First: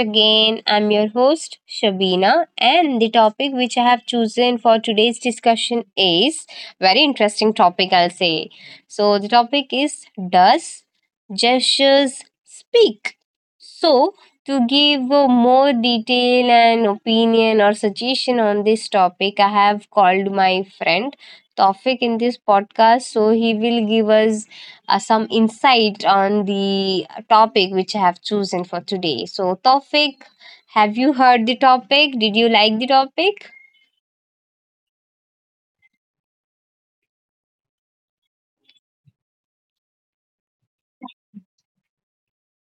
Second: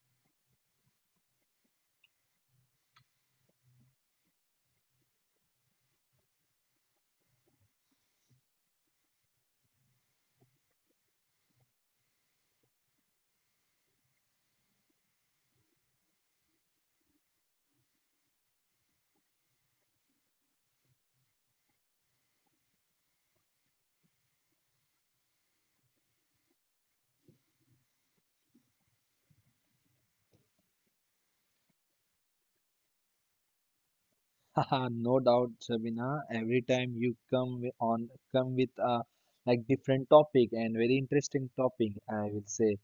again. I'm your host, Shabina, and the topic which I have chosen for today's discussion is very interesting topic, I'll say. So, the topic is, Does Gestures Speak? So, to give a more detail and opinion or suggestion on this topic, I have called my friend Tofik in this podcast. So, he will give us some insight on the topic which I have chosen for today. So, Tofik, have you heard the topic? Did you like the topic? Ah, no doubt, Sabina. Every time you come come with a different topic and very interesting topic, I will say.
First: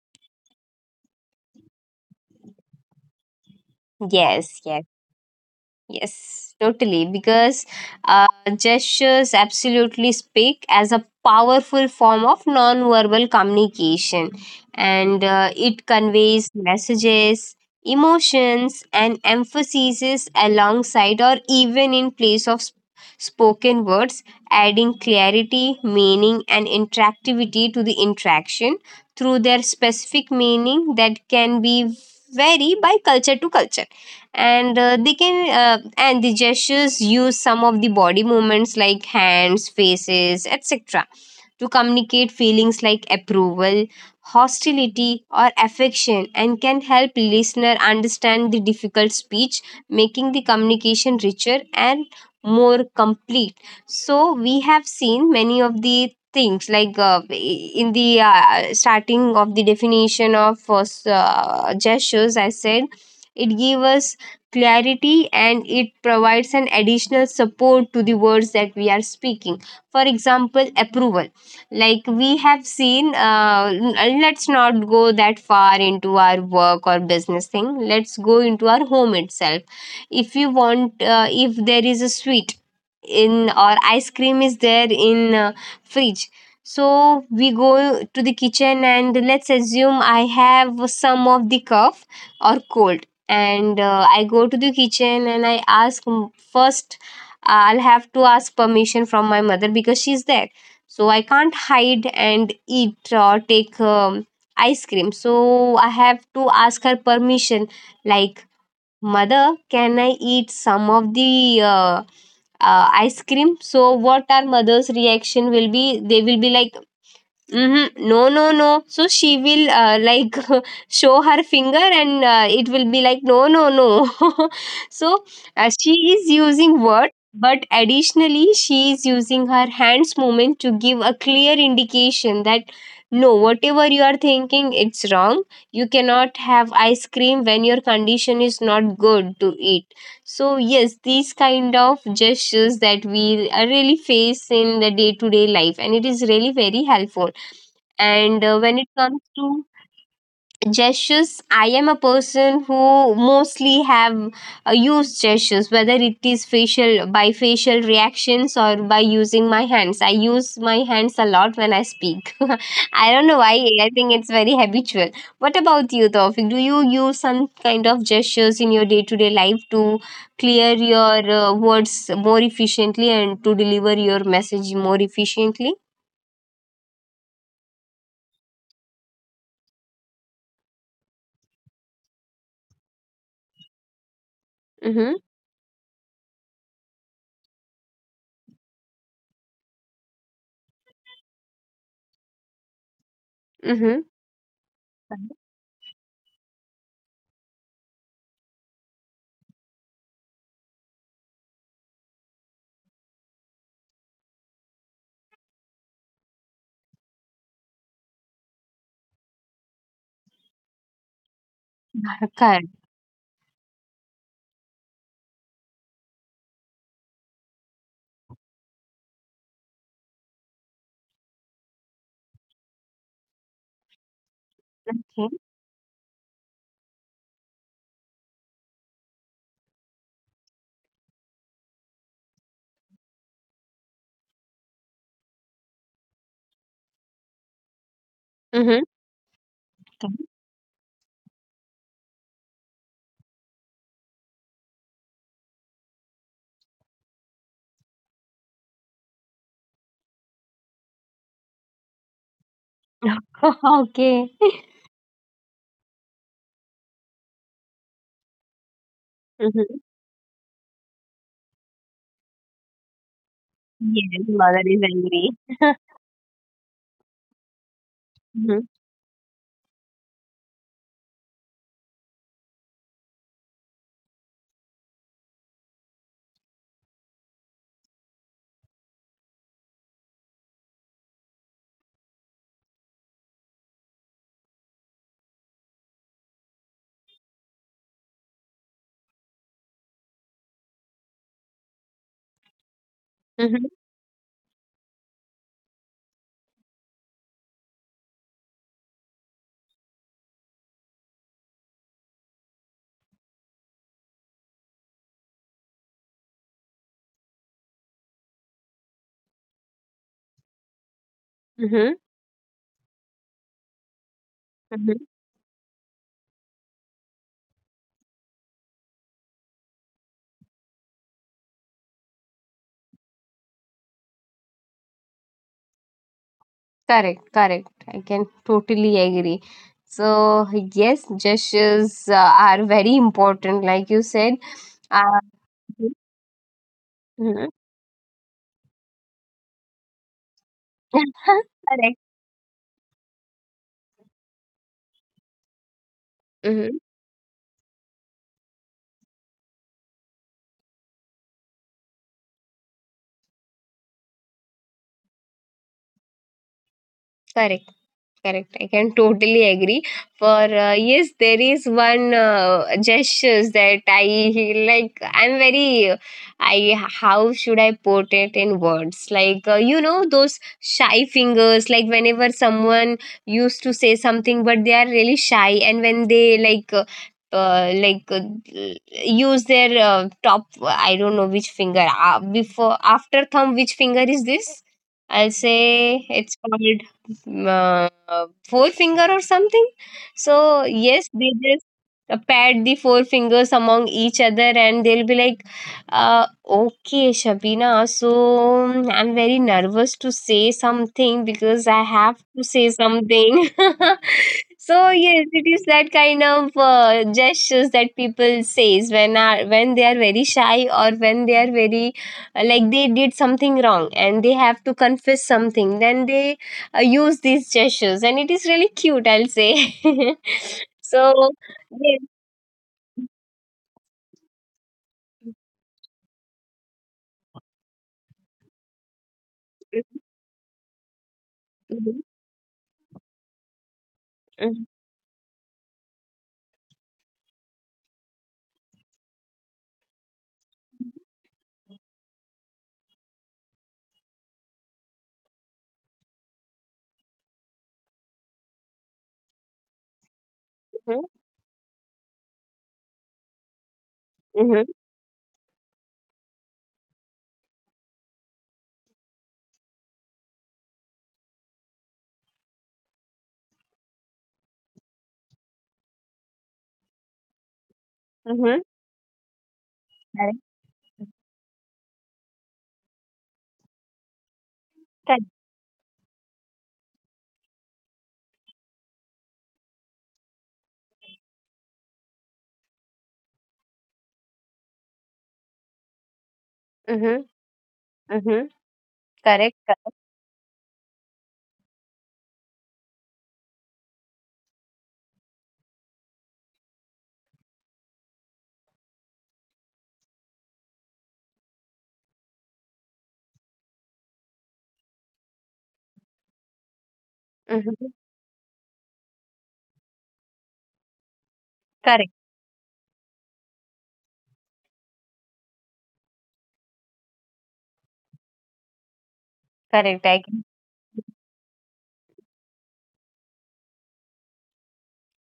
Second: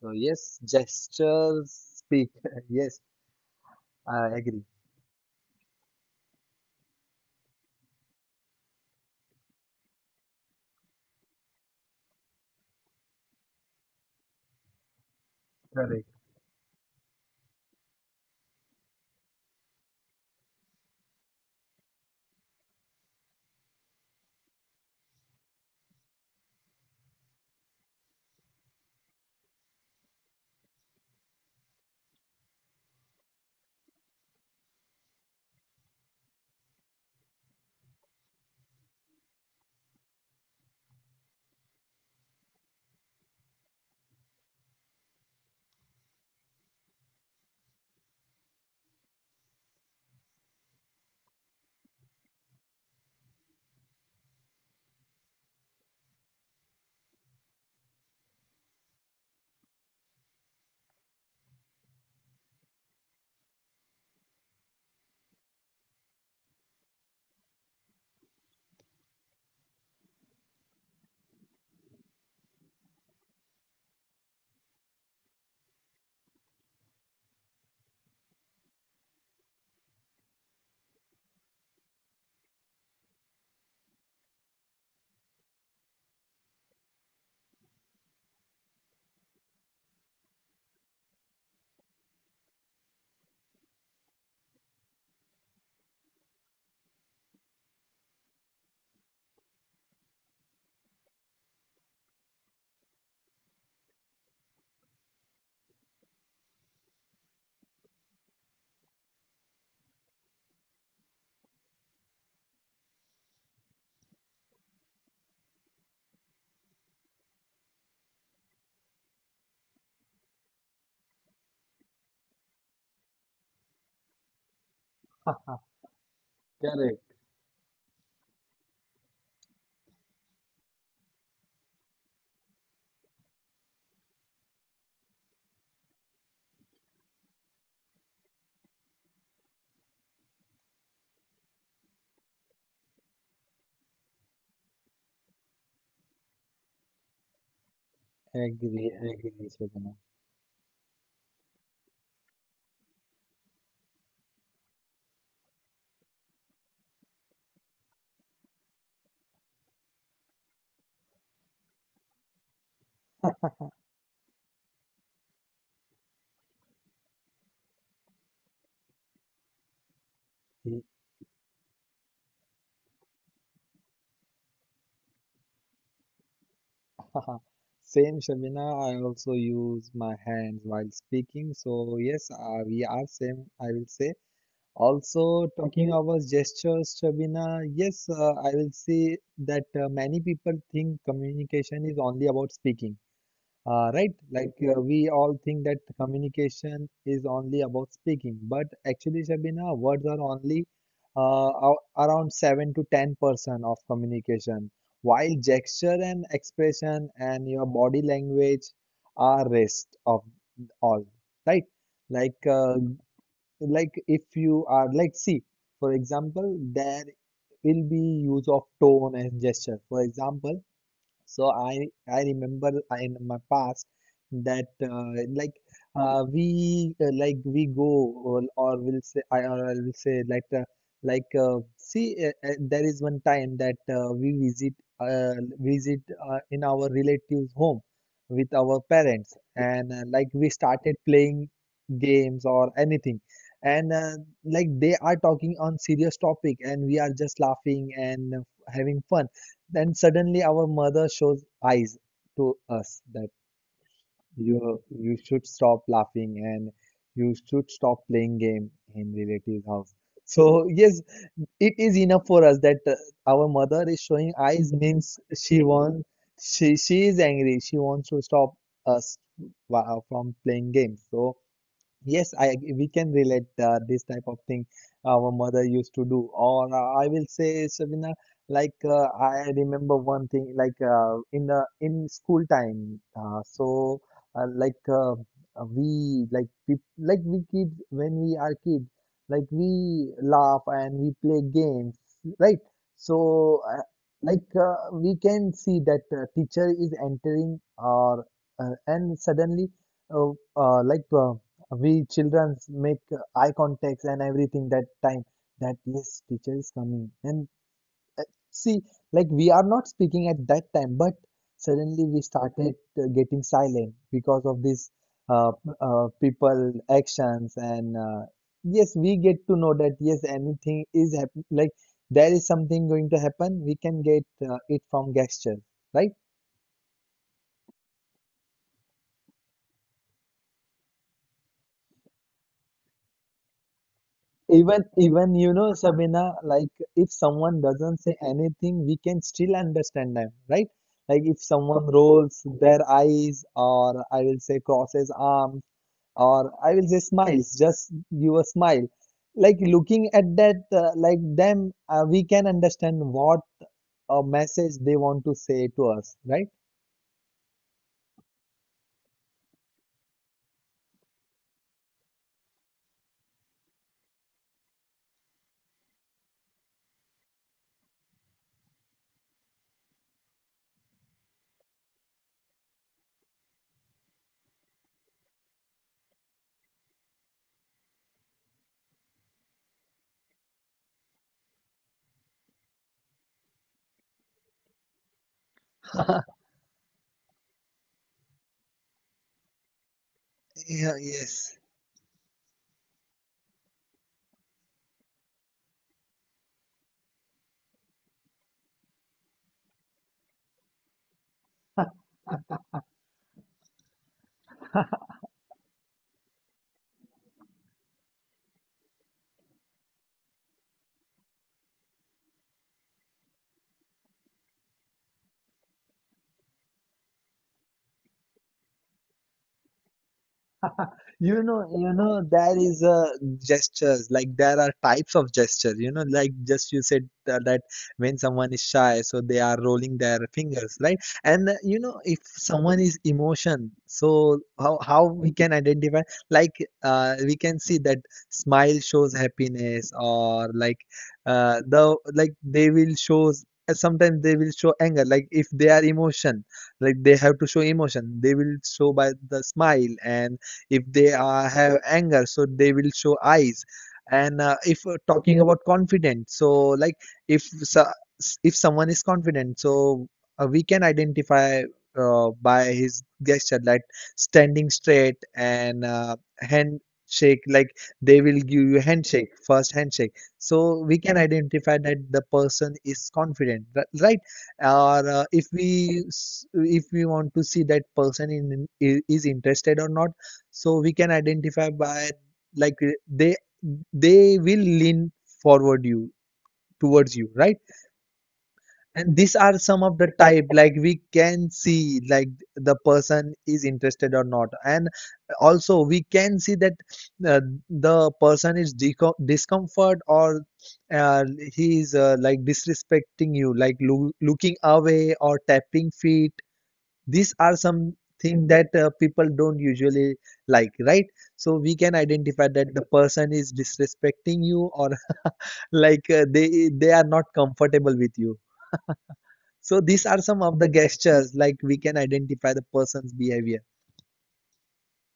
So yes, gestures speak. Yes, I Yes, agree. yes. Yes, totally. Because uh, gestures absolutely speak as a powerful form of non-verbal communication, and it Correct. conveys messages, emotions, and emphasizes alongside or even in place of spoken words, adding clarity, meaning, and interactivity to the interaction through their specific meaning that can be vary by culture to culture. And uh, they can uh, and the gestures use some of the body movements like hands, faces, etc. to communicate feelings like approval, hostility, or affection, and can help listener understand the difficult speech, making the communication richer and more complete. So, we have seen many of the things, like, in the starting of the definition of gestures, I said it gives us clarity, and it provides an additional support to the words that we are speaking, for example, approval. Like, we have seen, let's not go that far into our work or business thing, let's go into our home itself. If you want, if there is a sweet in, or ice cream is there in, fridge, so we go to the kitchen, and let's assume I have some of the cough or cold, and I go to the kitchen and I ask first, I'll have to ask permission from my mother because she's there. So I can't hide and eat or take ice cream, so I have to ask her permission. Like, mother, can I eat some of the ice cream? So what our mother's reaction will be, they will be like, mm-hmm, no, no, no. So she will, like, show her finger, and it will be like, no, no, no. So, she is using Correct. words, but additionally, she is using her hands movement to give a clear indication that no, whatever you are thinking, it's wrong. You cannot have ice cream when your condition is not good to eat. So, yes, these kind of gestures that we really face in the day to day life, and it is really very helpful. And when it Agree. comes Agree, to Shabina. gestures, I am a person who mostly have used gestures, whether it is facial, by facial reactions, or by using my hands. I use my hands a lot when I speak. I don't know why. I think it's very habitual. What about you, Tawfiq? Do you use some kind of gestures in your day-to-day life to clear your words more efficiently, and to deliver your message more efficiently? Same, Shabina. I also use my hands while speaking. So yes, we are same. I will say. Mm-hmm. Also, talking about gestures, Shabina, yes, I will say that many people think communication is only about speaking, Mm-hmm. right? We all think that communication is only about speaking, but actually, Shabina, words are only uh, around 7 to 10% of communication, while gesture and expression and your body language are rest of all, right? Like Correct. uh, like if you are see for example there will be use of tone and gesture. For example, so I remember in my past that like we like we go or will say I or I will say like see there is one time that we visit uh, visit in our relatives' home with our Mm-hmm. parents, and we started playing games or anything. And they are talking on serious topic and we are just laughing and having fun. Then suddenly our mother shows eyes to us that Okay. you should stop laughing and you should stop playing game in relatives' Mhm. house. So yes, it is enough for us that our mother is Yes, showing mother eyes is means angry. She is angry. She wants to stop Mhm, us from playing games. So yes, I we can relate this type of thing our mother used to do, or I will say, Sabina, I remember one thing, in the in school time, so like we like we, like we kids, when we are kids, like we laugh and we play games, right? So mhm, we can see that teacher is entering, or and suddenly, uh, uh, like. Uh, we children make eye contacts and everything, that time that yes, teacher is coming. And uh, see, like we are not speaking at that time, but mhm, suddenly we started getting silent because of this mhm. uh, people actions. And yes, we get to know that yes, anything is happening, like there is something going to happen. We can get it from gesture, right? Correct, correct. I can totally agree. So, yes, gestures are very important, like you said. Even, Uh, even, you know, Sabina, like if mhm. someone doesn't say anything, we can still understand them, right? Like if someone Correct. rolls their eyes, or I will say crosses arms, or I Mhm. will say smiles, just give a smile. Like looking at that, them, we can understand what message they want to say to us, right? Correct. Correct. I can totally agree. For Yes, there is one gestures that I like. I'm very. I, how should I put it in words? Like, you know those shy fingers. Like, whenever someone used to say something, but they are really shy, and when they, like. Uh, like uh, Use their top, I don't know which finger, before after thumb, which finger is this? I'll say it's called, forefinger or something. So Yeah, yes, they yes. just pat the four fingers among each other, and they'll be like, uh, "Okay, Shabina, so I'm very nervous to say something because I have to say something." So yes, it is that kind of gestures that people says when are when they are very shy, or when they are very, like, they did something wrong and they have to confess something. Then they use these gestures, and it is really cute, I'll say. So You know, you yes. know, there is a gestures, like there are types of gestures. You know, like just you said that when someone is shy, so they are rolling their fingers, right? And you Mhm, know, if someone is emotion, so mhm, how we can identify? Like we can see that smile shows happiness, or like the like they will shows. Sometimes they will show anger. Like if they are emotion, like they have to show emotion, they will show by the smile. And if mhm, they have anger, so they will show eyes. And mhm, if talking about confidence, so like if so- if someone is confident, so we can identify by his gesture, like standing straight and handshake. Like they will mhm. give you handshake, first handshake, Correct. so we can identify that the person is confident, right? Or Correct. If we want to see that person is interested or not, so we can identify by like they they will lean forward you towards Mhm, you, right? mhm. And these Correct. are some Correct. of the type, like we can see like the person is interested or not. And also we can see that uh, the person is discomfort or uh, he is disrespecting you, like looking away or tapping feet. These are Mhm. some thing that people don't usually like, right? So we can Correct. identify that the person is disrespecting you or they are not comfortable with you. So Correct. these I are some of the gestures, like we can identify the person's behavior.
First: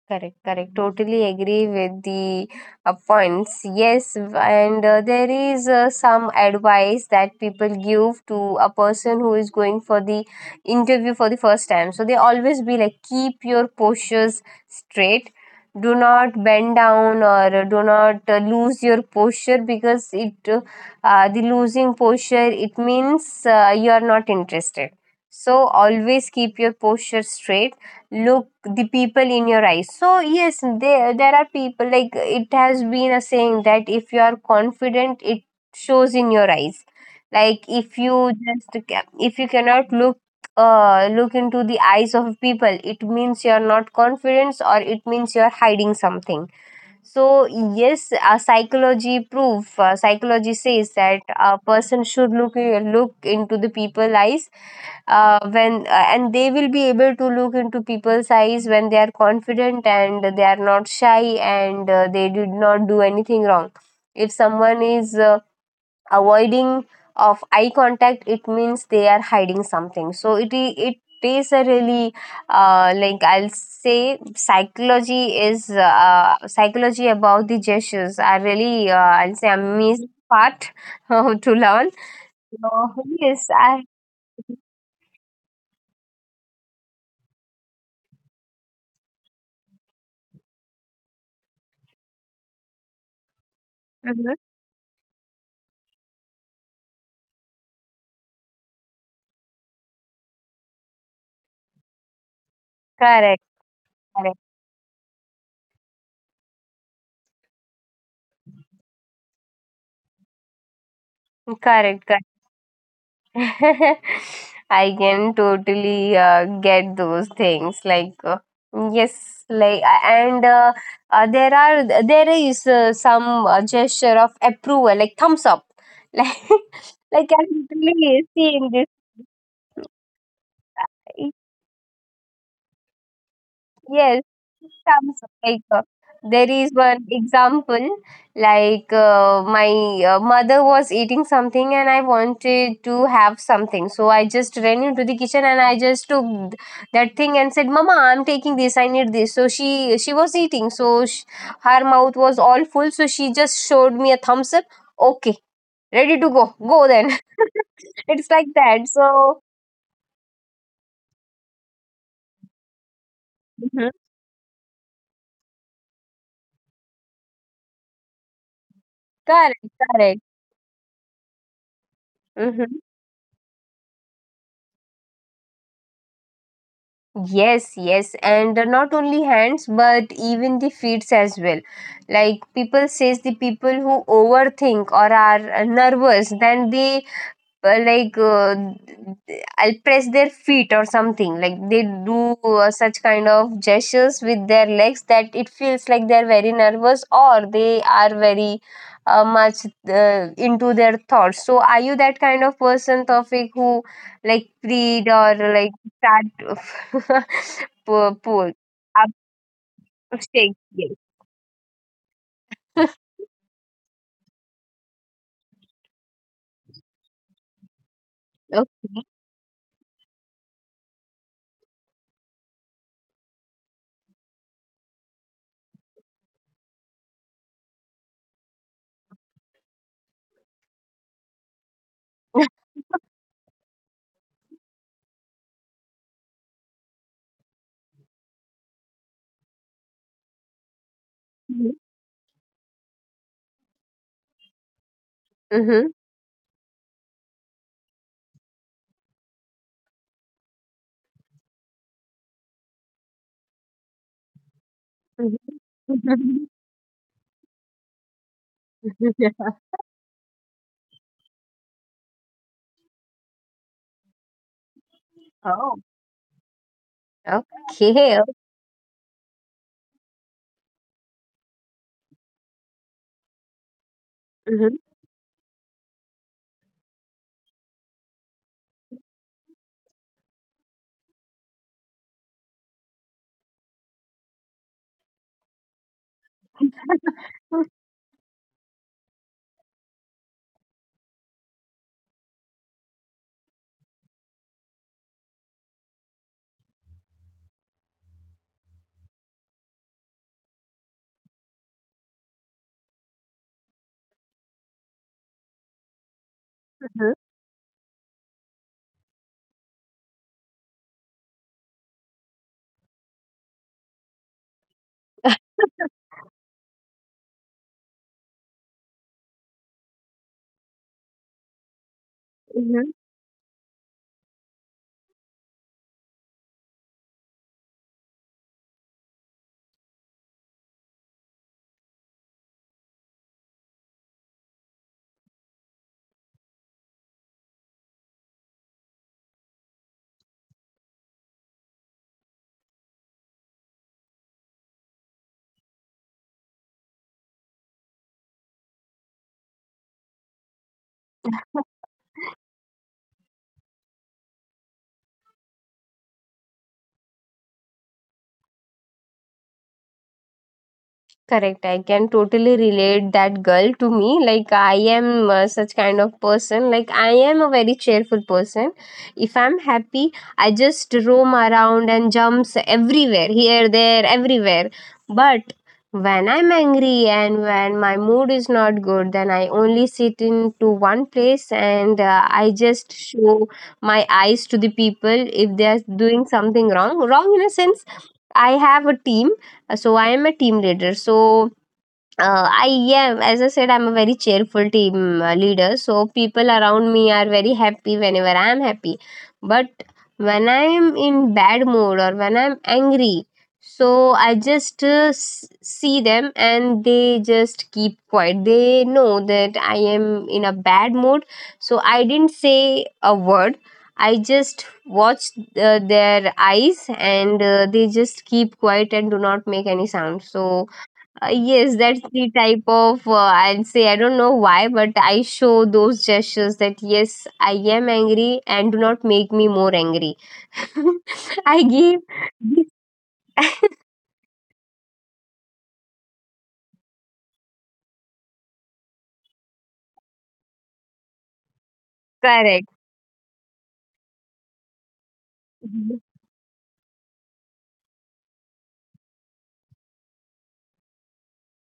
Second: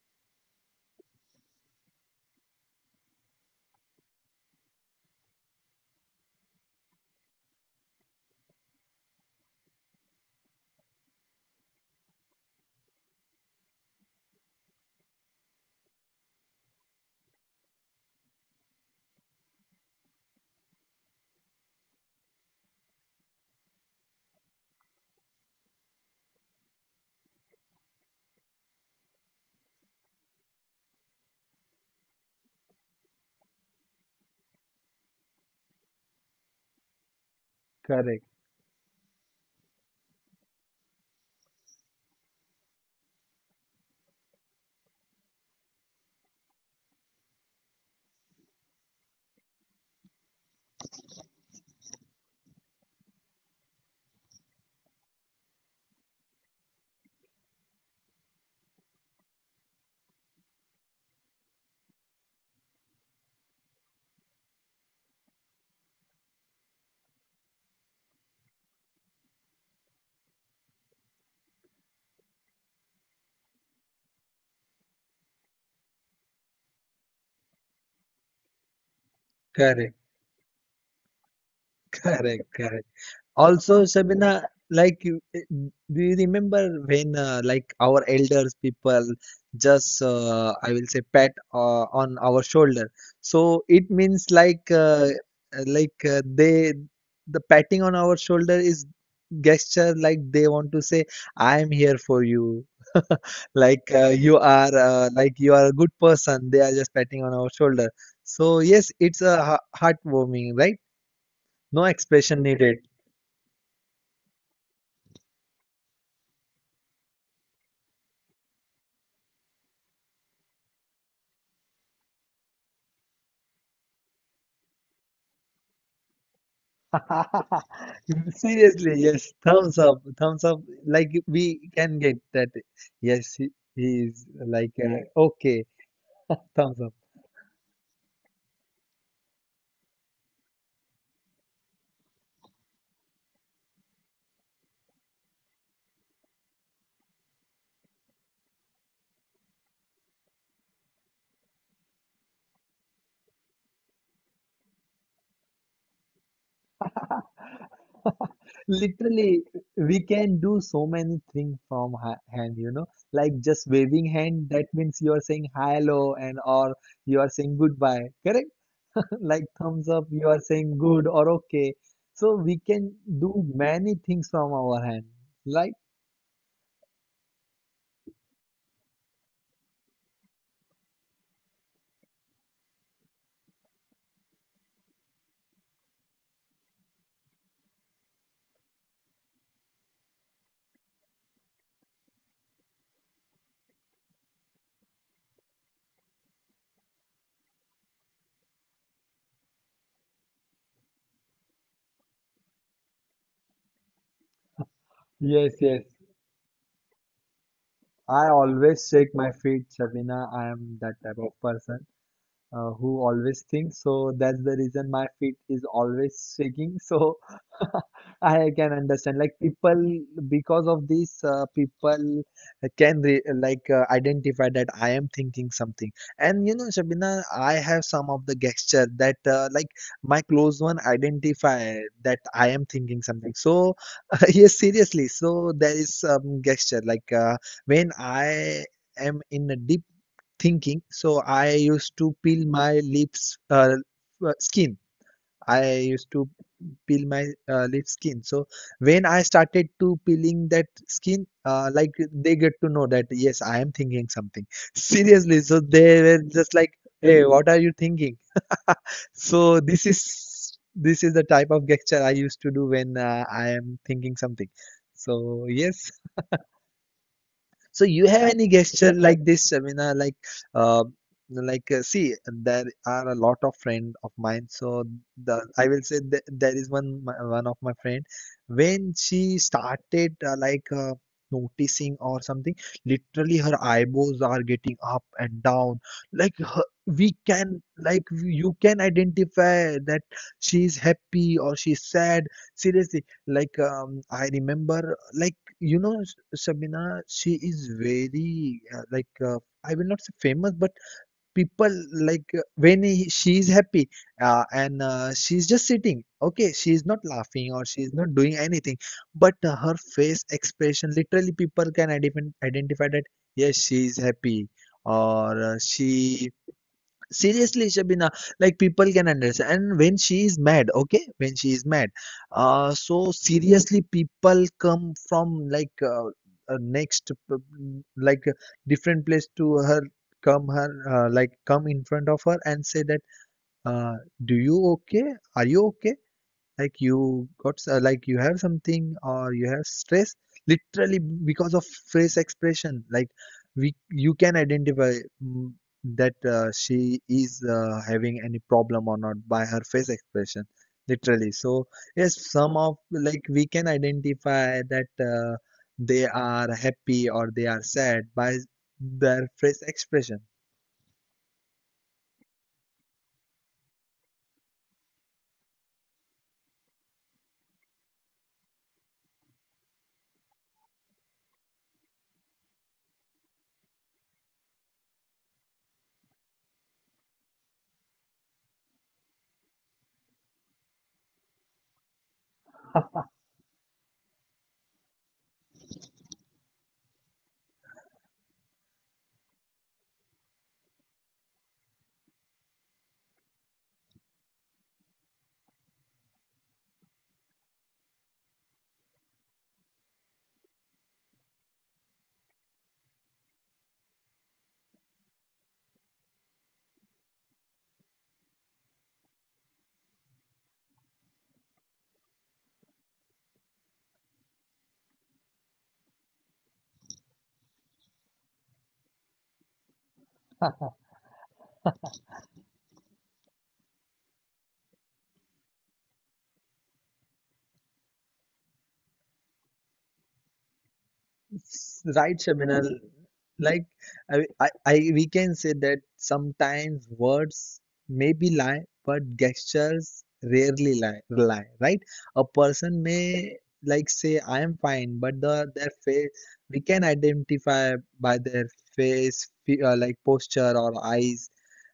Correct, correct. Totally agree with the points. Yes, and there is some advice that people give to a person who is going for the interview for the first time. So they always be like, keep your postures straight. Do not bend down, or do not lose your posture, because it, the losing posture, it means, you are not interested. So always keep your posture straight, look the people in your eyes. So yes, there are people, like, it has been a saying that if you are confident, it shows in your eyes. Like, if Correct, you just if you cannot look, look into the eyes of people, it means you're not confident, or it means you're hiding something. So yes, a psychology proof psychology says that a person should look into the people eyes, when and they will be able to look into people's eyes when they are confident and they are not shy, and they did not do anything wrong. If someone is avoiding of eye contact, it means they are hiding something. So it is a really, like, I'll say, psychology is, psychology about the gestures are really, I'll say, correct. amazing part to learn. Correct, So correct. yes, I. Also, Sabina, like, do you remember when, our elders people just, I will say, pat on our shoulder? So it means Mhm. like, like uh, they, the patting on our shoulder is gesture, like they want to say, "I am here for you." Correct, you correct. are, you are a good person. They are just patting on our shoulder. So yes, it's a heartwarming, right? No Correct, correct. expression needed. I can totally get those things. Like, yes, like, a- and there is some gesture of approval, like thumbs up. Like I literally see in this. Seriously, yes. Thumbs up, thumbs up. Like we can get that. Yes, he is Yes, like comes, okay. like, there is Thumbs up. one example, like, my mother was eating something, and I wanted to have something. So I just ran into the kitchen, and I just took that thing and said, "Mama, I'm taking this. I need this." So she was eating. So sh her mouth was all full. So she just showed me a thumbs up. Okay, ready to go. Go then. It's like that. Literally, So, we can do so many things from ha hand. You know, like just mhm. waving hand, that means you are saying hello, and or you are saying goodbye. Correct? Like Correct, thumbs up, you correct. are saying good or okay. So we Mm-hmm. can do many things from our hand. Like Yes, yes, and not only hands, but even the feet as well. Like people says, the people who overthink or are nervous, then they, uh, like uh, I'll press their feet or something, like they do such kind of gestures with their legs, that it feels like they're very nervous, or they are very much into their thoughts. So are you that kind of person, Tofik, who, like, read, or yes, like, yes. start pull, I pull always shake up, my feet, Shabina. I shake? am that Yes. type of person who always thinks. So that's the reason my feet is always shaking. So I can Okay. understand. Like people, because of this, people can re like identify that I am thinking something. And you know, Shabina, I have some of the gesture that my close one identify that I am thinking something. So yes, seriously. So there is some gesture like when I am in a deep thinking. So I used to peel my lips skin. I Mm-hmm. used to peel my lip skin. So when I started to peeling that skin, they get to know that yes, I am thinking something. Seriously. So they were just like, "Hey, what are you thinking?" So this is the type of gesture I used to do when I am thinking something. So Oh, yes. So you have okay. any gesture like this, Shamina? Like, uh, see, there are a lot of friend of mine. Mhm. So the I will say that there is one of my friend, when she started noticing or something. Literally, her eyebrows are getting up and down. Like her, we can like you can identify that she's happy or she's sad. Seriously, like I remember like, you know, Sabina, she is very I will not say famous, but people like she is happy, and she's just sitting. Okay, she is not laughing or she is not doing anything, but her face expression literally people can identify that yes, she is happy or she seriously, Shabina, like people can understand. And when she is mad, okay, when she is mad, Mhm. so seriously, people come from like uh, next, p- p- like uh, different place to her, come in front of her and say that, uh, do you okay? Are you okay? Like you got you have something or you have stress literally because of face expression. Like we you can identify, mm, that she is having any problem or not, by her face expression literally. So yes, some of like we can identify that they are happy or they are sad by their face expression. Correct. I can totally relate that girl to me. Like, I am such kind of person. Like, I am a very cheerful person. If I'm happy, I just roam around and jumps everywhere, here, there, everywhere. But when I'm angry, and when my mood is not good, then I only sit into one place, and I just show my eyes to the people if they are doing something wrong. Wrong in a sense, I have a team. So I am a team leader. So I am, as I said, I'm a very cheerful team leader. So people around me are very happy whenever I'm happy. But when I'm in bad mood or when I'm angry, so I just see them, and they just keep quiet. They know that I am in a bad mood. So I didn't say a word. I just watch their eyes, and they just keep quiet and do not make any sound. So yes, that's the type of, I'll say, I don't know why, but I show those gestures that yes, I am angry, and do not make me more angry. I give Right, Shabina. Like we can say that sometimes words maybe lie, but gestures rarely lie, right? A correct. person may say I am fine, but their Mhm. face we can identify by their face, fe- like posture or eyes,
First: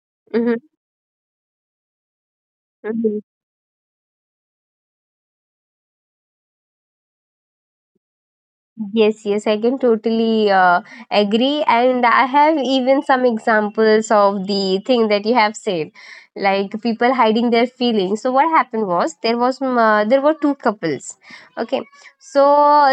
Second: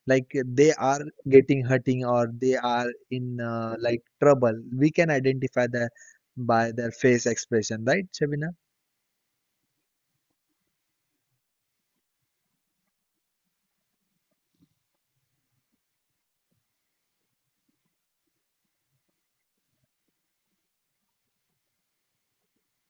like they are getting hurting or they are Mhm. in trouble. We can identify that by their face expression, right, Shabina? Yes, yes, I can totally agree. And I have even some examples of the thing that you have said, like people hiding their feelings. So what happened was, there were two couples. Okay, so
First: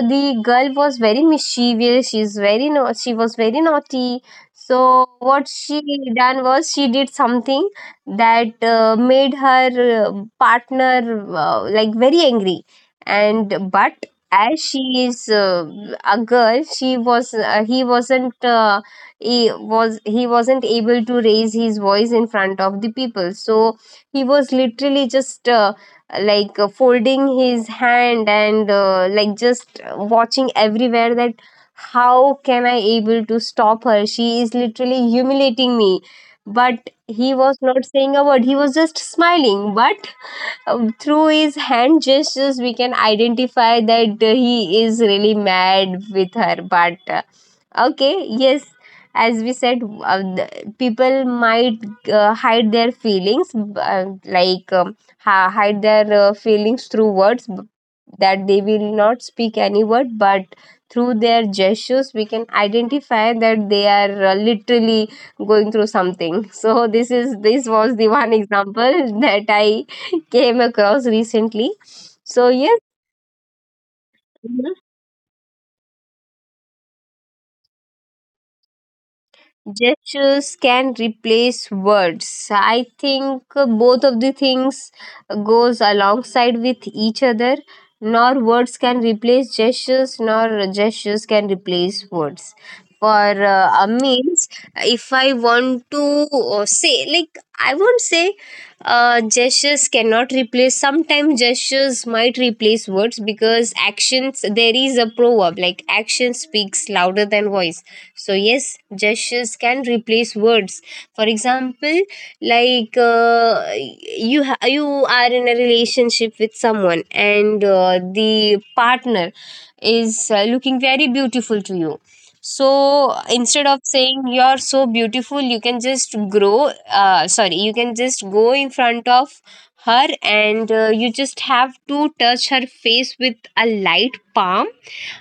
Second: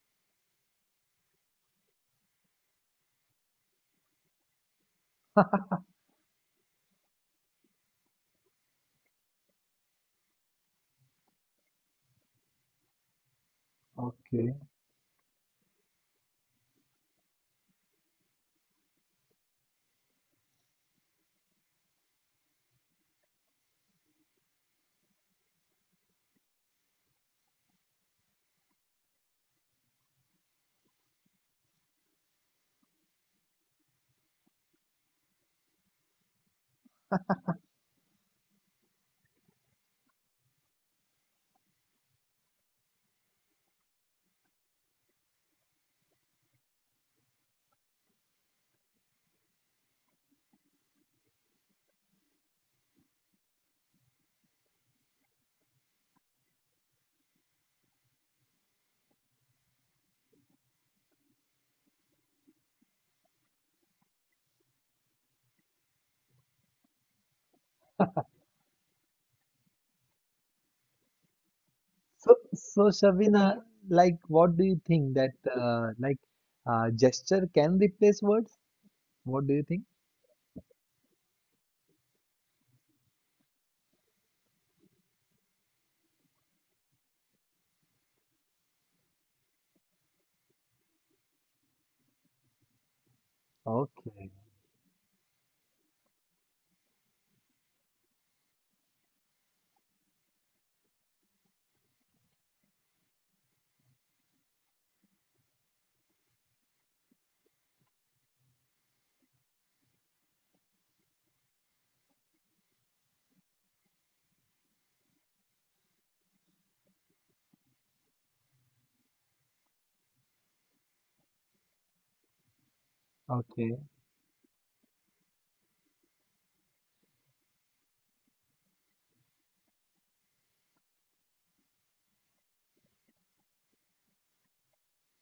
the girl was very mischievous. She's very No, she was very naughty. So what she done was, she did something that made her partner, like, very angry. And but as she is a girl, she was he wasn't able to raise his voice in front of the people, so he was literally just like folding his hand and like just watching everywhere that how can I able to stop her. She is literally humiliating me, but he was not saying a word. He was just smiling, but through his hand gestures, we can identify that he is really mad with her. But okay, yes, as we said, people might hide their feelings, like hide their feelings through words, that they will not speak any word, but through their gestures, we can identify that they are literally going through something. So this was the one example that I came across recently. So, So, yes. so Shavina, like, what do Mhm. you think that, gesture can replace words? What do you think? Gestures can replace words. I think both of the things goes alongside with each other. Nor words can replace gestures, nor gestures can replace words. For a Okay, means, if I want to say, like, I won't say gestures cannot replace. Sometimes gestures might replace words because actions, there is a proverb like, action speaks louder than voice. So, yes, gestures can replace words. For example, like, you are in a relationship with someone, and the partner is looking very beautiful to you, so instead okay. of saying you're so beautiful, you can just go in front of her, and you just have to touch her face with a light palm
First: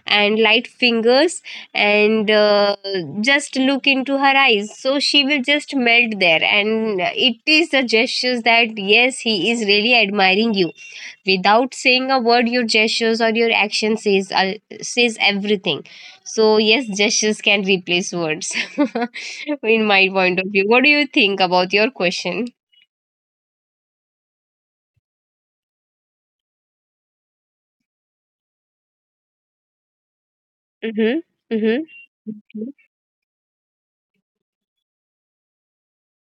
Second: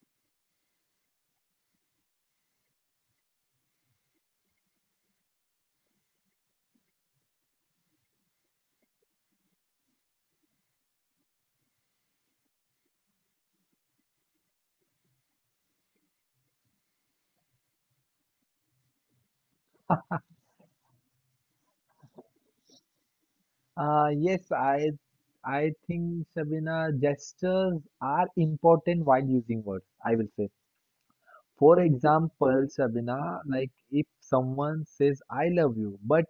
and light fingers, and just look into her eyes, so she will just melt there, and it is the gestures that yes, he is really admiring you. Without saying a word, your gestures or your action says everything. So yes, gestures can replace words in my point of view. What do you think about your question? Yes, I think Shavina, gestures are important while using words. I will say. Mm-hmm. For Mm-hmm. example, Shavina, like, if someone says "I love you," but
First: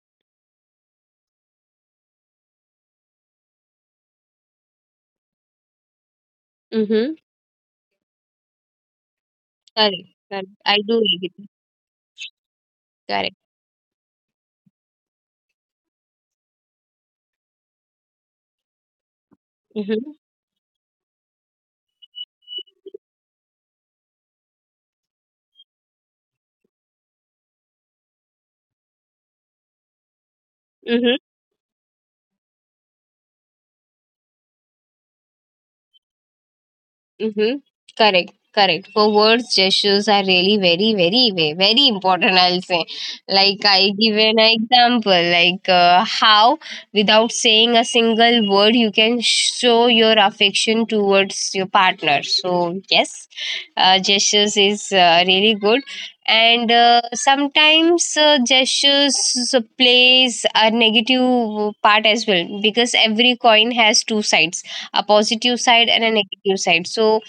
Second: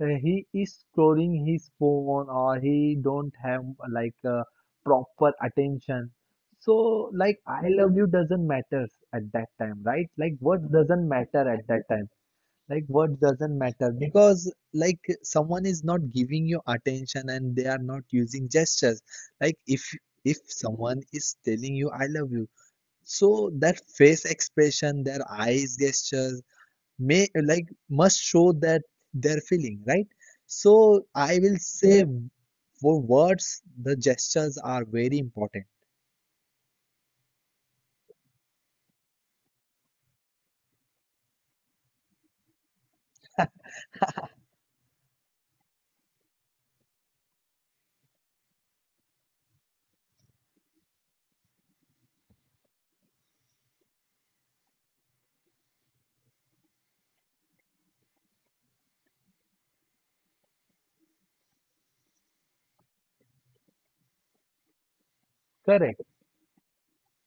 he is scrolling his phone or he don't have like uh, proper attention, so Mm-hmm. like "I love you" doesn't matter at that time, Correct. right? Like Correct. what I do doesn't matter agree. at that time, like what Correct. doesn't matter, because like someone is not giving you attention and they are not using gestures. Like if Mm-hmm. if someone is telling you "I love you," so that face expression, their eyes, gestures may like must show that they're feeling, right? So I will say, for words the gestures are very important. Mm-hmm. Correct, correct. For words, gestures are really very, very, very, very important. I'll say, like I give an example, like how without saying a single word, you can show your affection towards your partner. So yes, gestures is really good, and sometimes gestures plays a negative part as well, because every coin has two sides, a positive side and Correct. a negative side. So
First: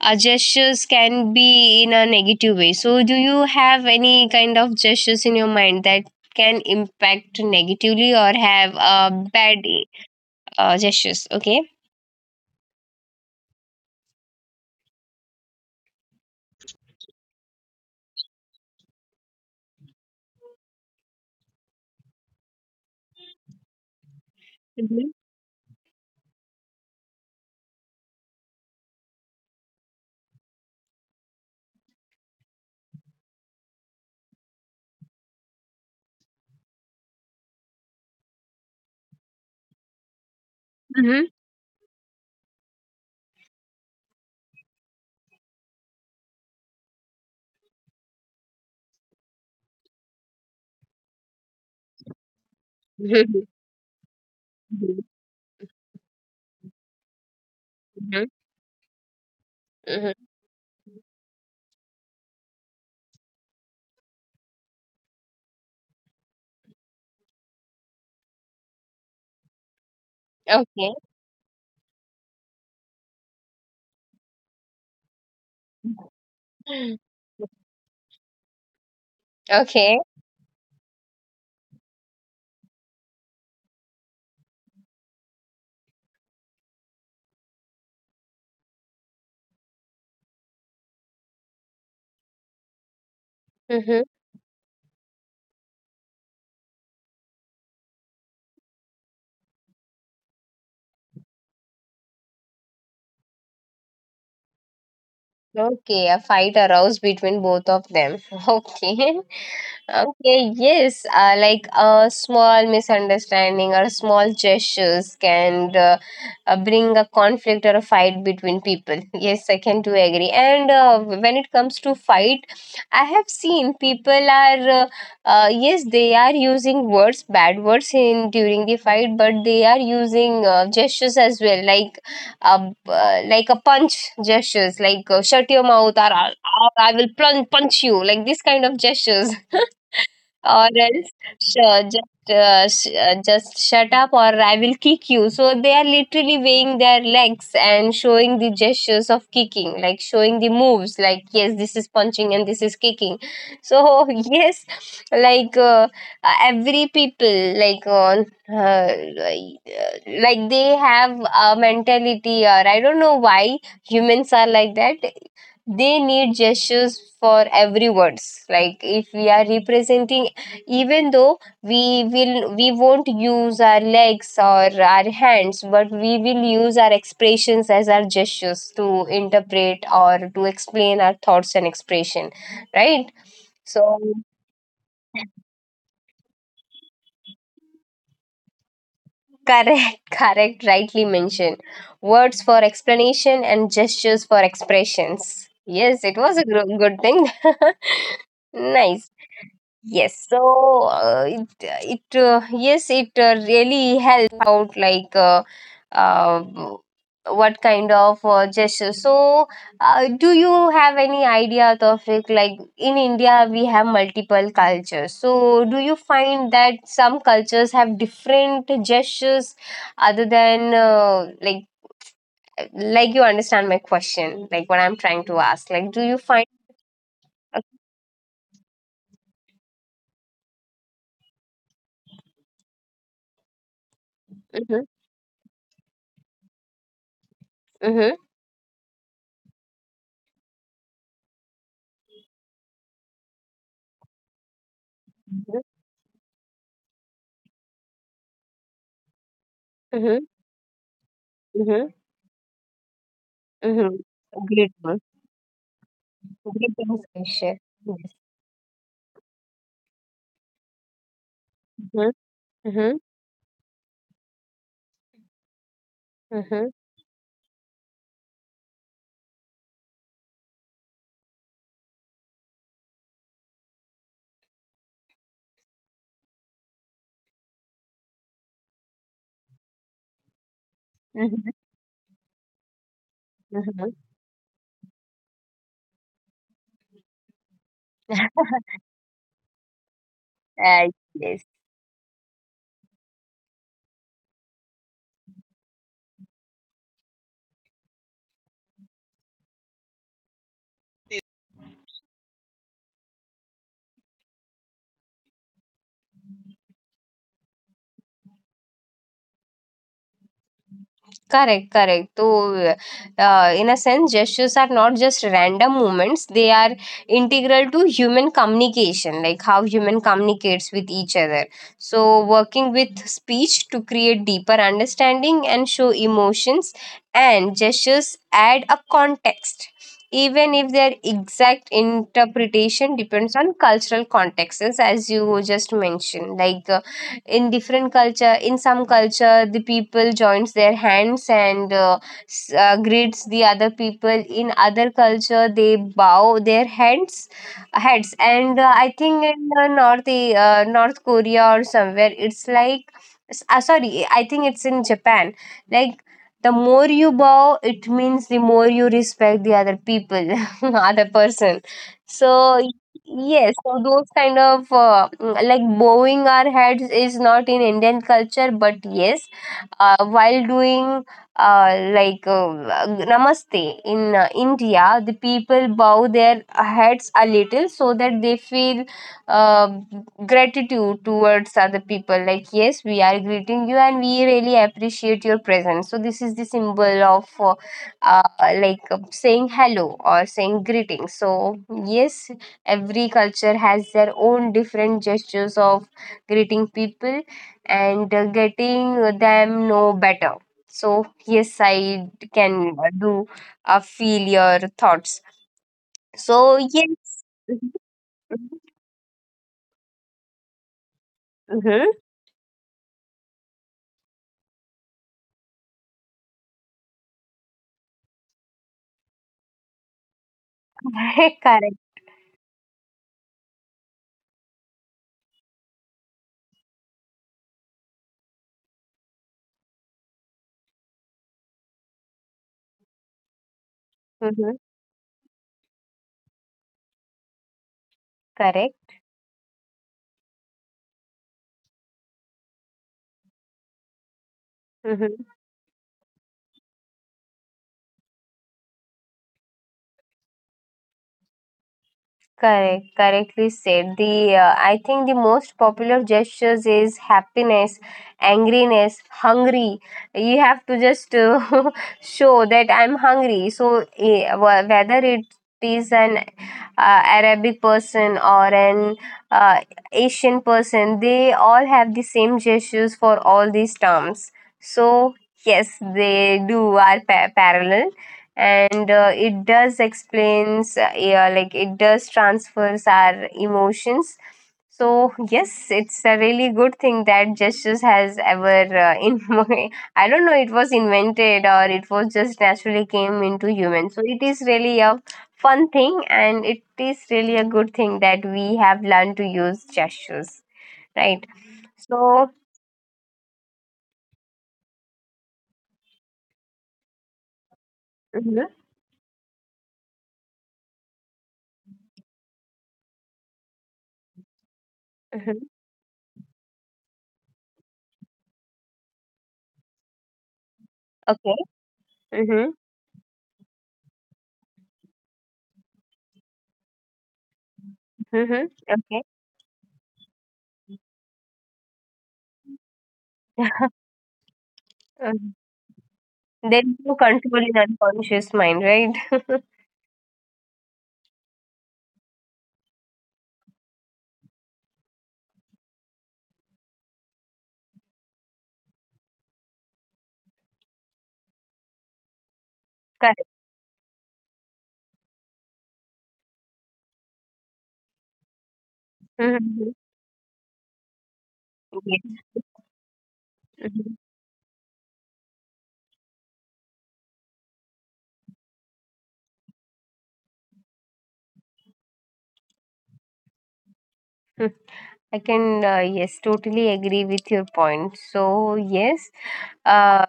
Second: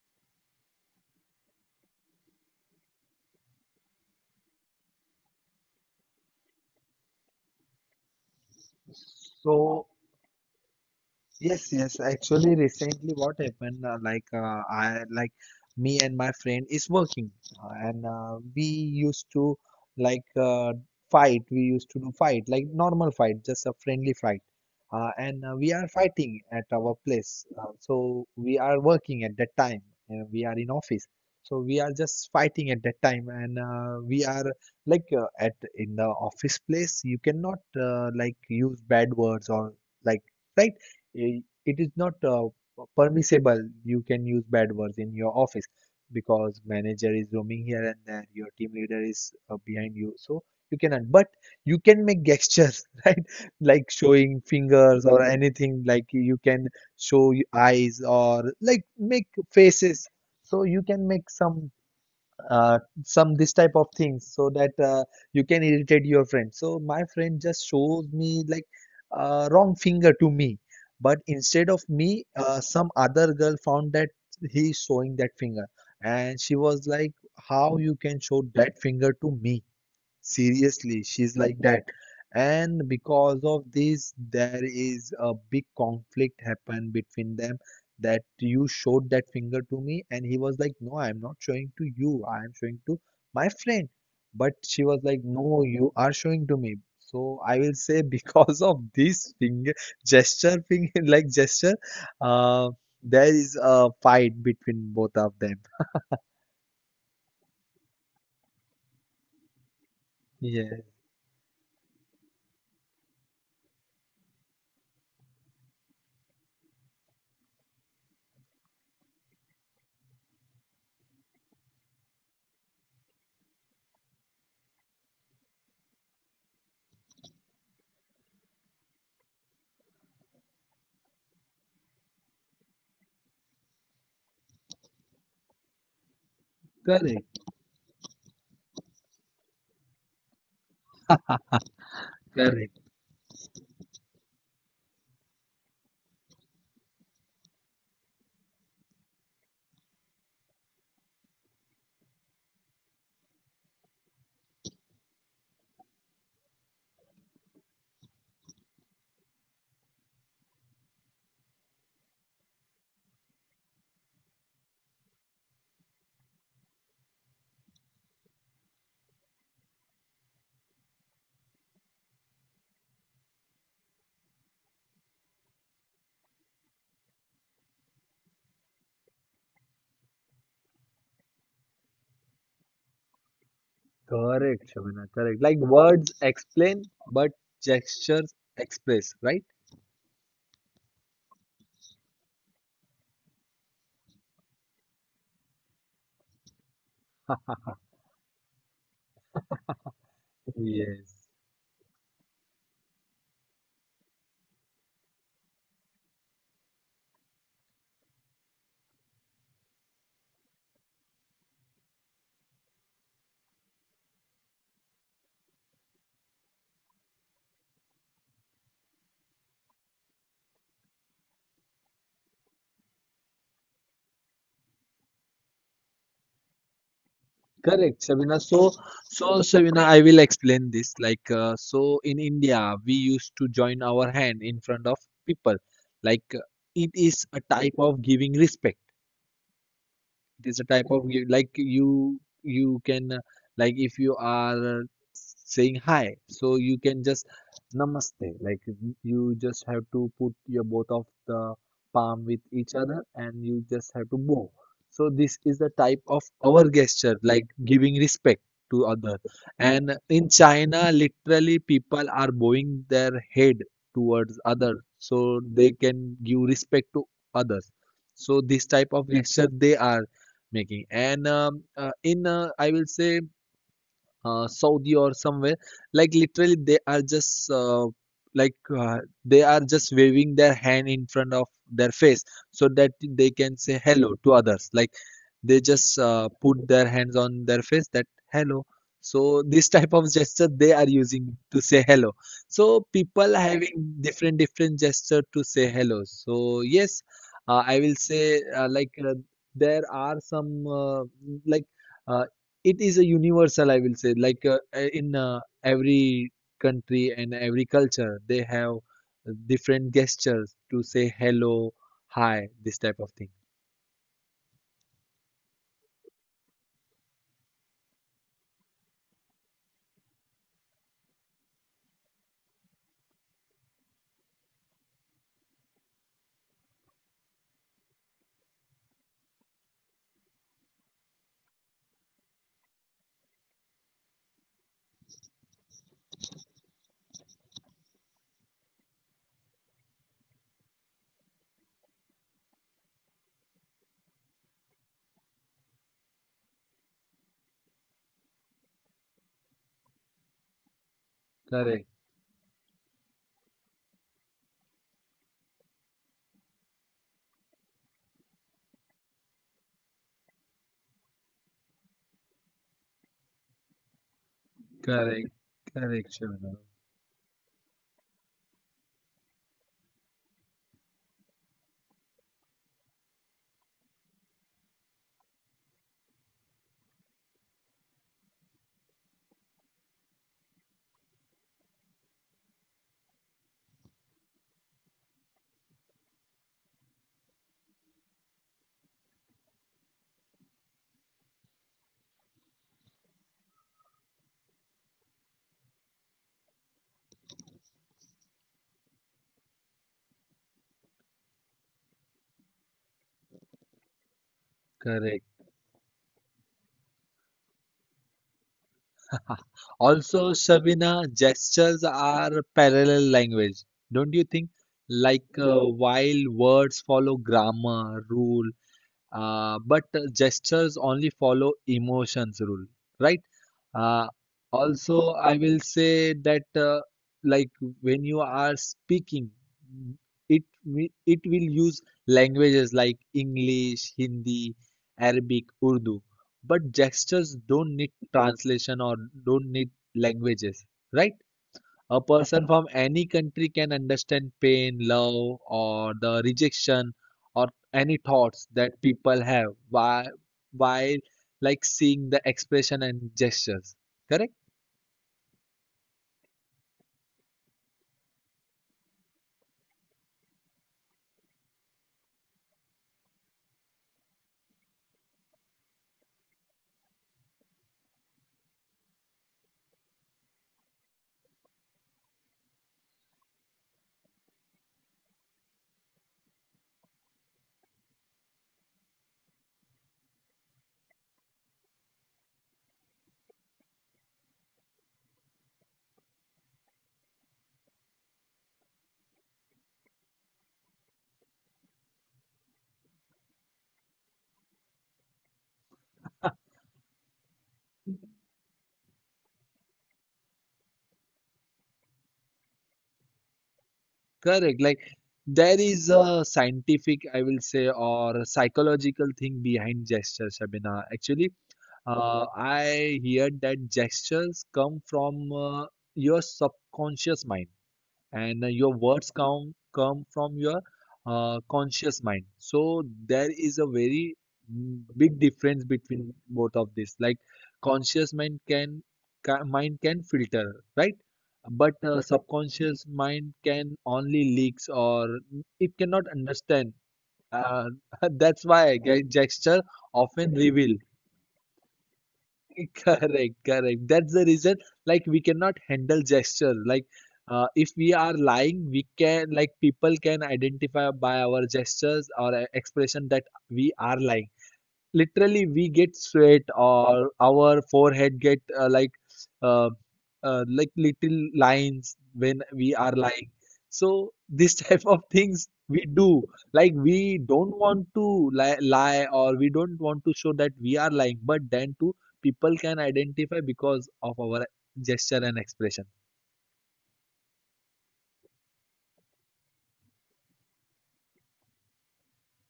our gestures can be in a negative way. So do you have any kind of gestures in your mind that can impact negatively or have bad So gestures? Okay. yes, yes. Actually, recently, what happened? Like, I like me and my friend is working, and we used to like uh, fight. We used to do fight, like normal fight, just a friendly fight. Mm-hmm. And We are fighting at our place. So we are working at that time. We are in office. So we are just fighting at that time, and we are at in the office place. You cannot like use bad words or like, right? Mm-hmm. It is not permissible you can use bad words in your office, because manager is roaming here and there, your team leader is behind you, so you cannot, but you can make gestures right? Like showing fingers or anything, like you can show eyes or Mm-hmm. like make faces. Mm-hmm. So you can make uh, some this type of things, so that you can irritate your friend. So my friend just shows me like wrong finger to me, but Okay. instead of me, some other girl found that he showing that finger, and she was like, "How you can show that finger to me?" Okay. Seriously, she's like that. And because of this, there is a big conflict happen between them, that "You showed that finger to me," and he was like, "No, I'm not showing to you, I am showing to my friend." But she Mm-hmm. was like, "No, you are showing to me." So I will say, because of this finger gesture, finger like gesture, uh, there is a fight between both of them. Okay. A fight arose between both of them. Okay. Yeah, Okay, yes, like a small misunderstanding or small gestures can bring a conflict or a fight between people. Yes, I can do agree. And when it comes to fight, I have seen people are yes, they are using words, bad words in during the fight, but they are using gestures as well, like a punch gestures, like shut your mouth, or correct, or I will punch you, like this kind of gestures. Or else, sure, correct. just just shut up, or I will kick you. So they are literally weighing their legs and showing the gestures of kicking, like showing the moves, like yes, this is punching and this is kicking. So yes, like every people, like on uh, like like they have a mentality, or I don't know why humans are like that. They need gestures for every words, like if we are representing, even though we won't use our legs or our hands, but we will use our expressions as our gestures to interpret or to explain our thoughts and expression, right? So Correct, Shabina. Correct. Like words explain, but gestures express, right? correct, correct, rightly mentioned. Words for explanation and gestures for expressions. Yes, it was a good thing. Nice. Yes, so Yes. It yes, it really helps out, like uh, what kind of gesture. So, do you have any idea, Tawfiq? Like in India, we have multiple cultures. So, do you find that some cultures have different gestures other than like you understand my question, like what I'm trying to ask? Correct, Like, do you Shabina. find? So, so uh, Shabina, I will explain this. Like, so in India, we used to join our hand in front of people. Like, it Mm-hmm, is a type of giving respect. mm-hmm, It is a type of you can like if you are saying hi, so you can just mm-hmm, namaste, like you just have to put your both of the palm with each mm-hmm, other and you just have to mm-hmm. bow. So this is the type of Mhm. our gesture, like Grateful. giving respect to other. Greeting And session. in Yes. China, literally people are bowing their head towards other, Mhm. so Mhm. they can give respect to others. So this type of Mhm. gesture they are making. And in I will say, Saudi or somewhere, like literally they are just like uh, they are just waving their hand in front of their face, so that they can say hello to Mhm. others. Like they just put their Mhm. hands on their face, that hello. So this type of gesture they are using to say hello. So people having Uh, different yes. different gesture to say hello. So yes, I will say there are some like. Uh, it is a universal, I will say, like, in every country and every culture they have different gestures to say hello, hi, this type of thing. Correct, correct. So, in a sense, gestures are not just random movements, they are integral to human communication, like how human communicates with each other. So, working with speech to create deeper understanding and show emotions, and gestures add a context. Even if their exact interpretation depends on cultural contexts, as you just mentioned, like in different culture, in some culture the people joins their hands and greets the other people, in other culture they bow their heads, and I think Correct, in north North Korea or somewhere, it's like sorry, I think it's in Japan, like the more you bow, it means the more you respect the other people other person. So correct, correct, Yes, so Shivana. those kind of like bowing our heads is not in Indian culture, but yes, while doing like namaste in India, the people bow their heads a little so that they feel uh, gratitude towards other people. Like, yes, we are greeting you and we really appreciate your presence. So, this is the symbol of like saying hello or saying greetings. So, yes, every culture has their own different gestures of greeting people, and getting them know better. So, yes, I Correct. can do feel your thoughts. So, yes. Also, Shabina, gestures are parallel language, don't you Mm-hmm. think? Like while words follow grammar rule, but gestures only follow emotions rule, right? uh, Correct. Also, I will say that, like, when you are speaking, it will use languages like English, Hindi, Arabic, Urdu, but Hmm. gestures don't need translation or don't need languages, right? Correct. A person from any country can understand pain, love, or the rejection, or Mhm. any thoughts that people have while like seeing the expression and gestures. Correct? Correct, correctly said. The I think the most popular gestures is happiness, angriness, hungry. You have to just show that I'm hungry. So whether it is an Arabic person or an uh, Asian person, they all have the same gestures for all these terms. So yes, they do are parallel, and it does explains yeah, like it does transfers our emotions. So yes, it's a really good thing that gestures has ever in my, I don't know it was invented or it was just naturally came into human. So it is really a fun thing, and it is really a good thing that we have learned to use gestures, right? Correct. So Like there is a scientific, I will say, or psychological thing behind gestures, Shabina. Mhm, Actually, I heard that gestures come from your subconscious mind, mhm. and your words come from your conscious mind. So there is a Okay. very Hmm. big difference between both of this. Like conscious mind can filter, Hmm. right? Okay. But subconscious mind can only leaks, or it cannot understand. uh, that's why There is no gesture control in often reveal. unconscious mind, right? Correct, correct. That's the reason, like, we cannot handle gesture. Like, if we are lying, we can, like, people can identify by our gestures or expression that we are lying. Literally Correct. we get sweat or our forehead get uh, like little Mhm, lines mhm. when we are lying. So this Yes. type of things we do, Mhm, like we don't want to lie, lie, or we don't want to show that we are lying, but then too people can identify because of our gesture and expression. I can, yes, totally agree with your point. So, yes, uh,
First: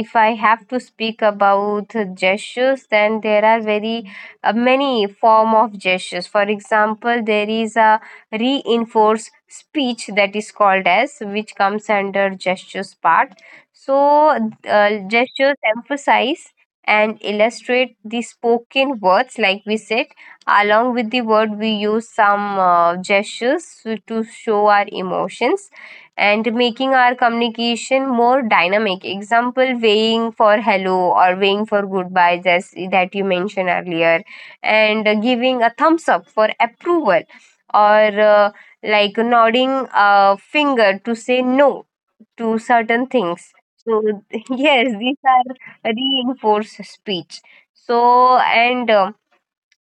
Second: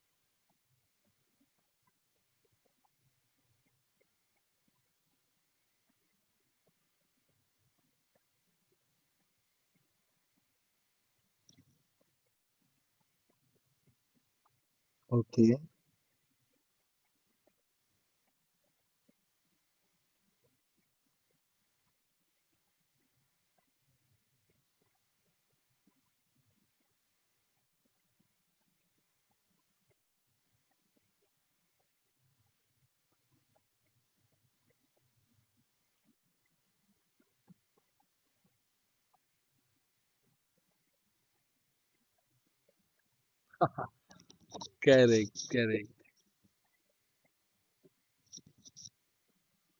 if I have to speak about gestures, then there are very many form of gestures. For example, there is a reinforced speech that is called as, which comes under gestures part. So, gestures Okay. emphasize and illustrate the spoken words, like we said. Along with the word, we use some gestures to show our emotions and making our communication more dynamic. Example, weighing for hello or weighing for goodbyes, as that you mentioned earlier, and giving a thumbs up for approval or like nodding a finger to say no to certain things. So, yes, these Correct, correct. are reinforced speech. So, and um,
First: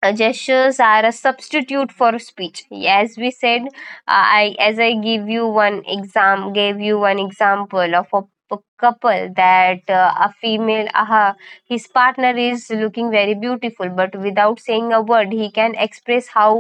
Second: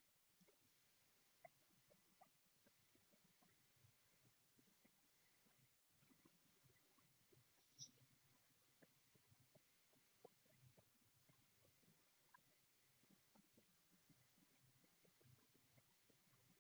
uh, gestures are a substitute for speech, as we said I give you one exam gave you one example of a couple, that a female his partner is looking very beautiful, but without saying a word he can express how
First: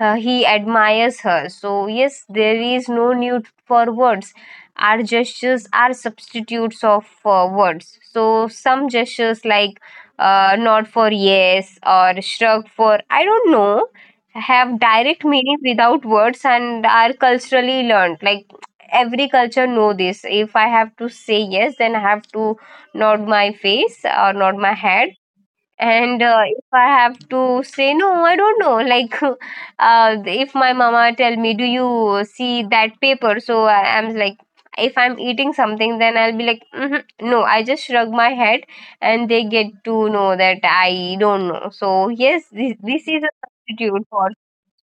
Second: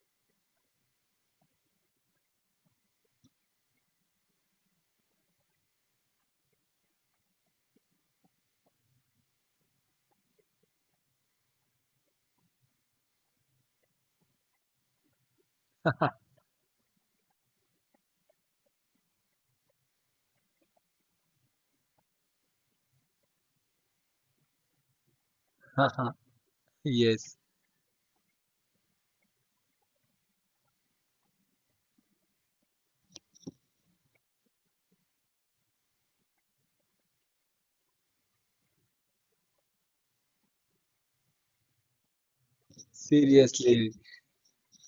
he admires her. So, yes, there is no need for words. Our gestures are substitutes of words. So, some gestures like nod for yes or shrug for I don't know have direct meaning without words and are culturally learned. Like every culture know this. If I have to say yes, then I have to nod my face or nod my head, and if I have Yes, to say no, I don't know. Like, if my mama tell me, "Do you see that paper?" So I'm like, if I'm eating something, then I'll be like, "Mhm, "No," I just shrug my head, and they get to know that I don't know. So yes, this is a seriously, substitute for.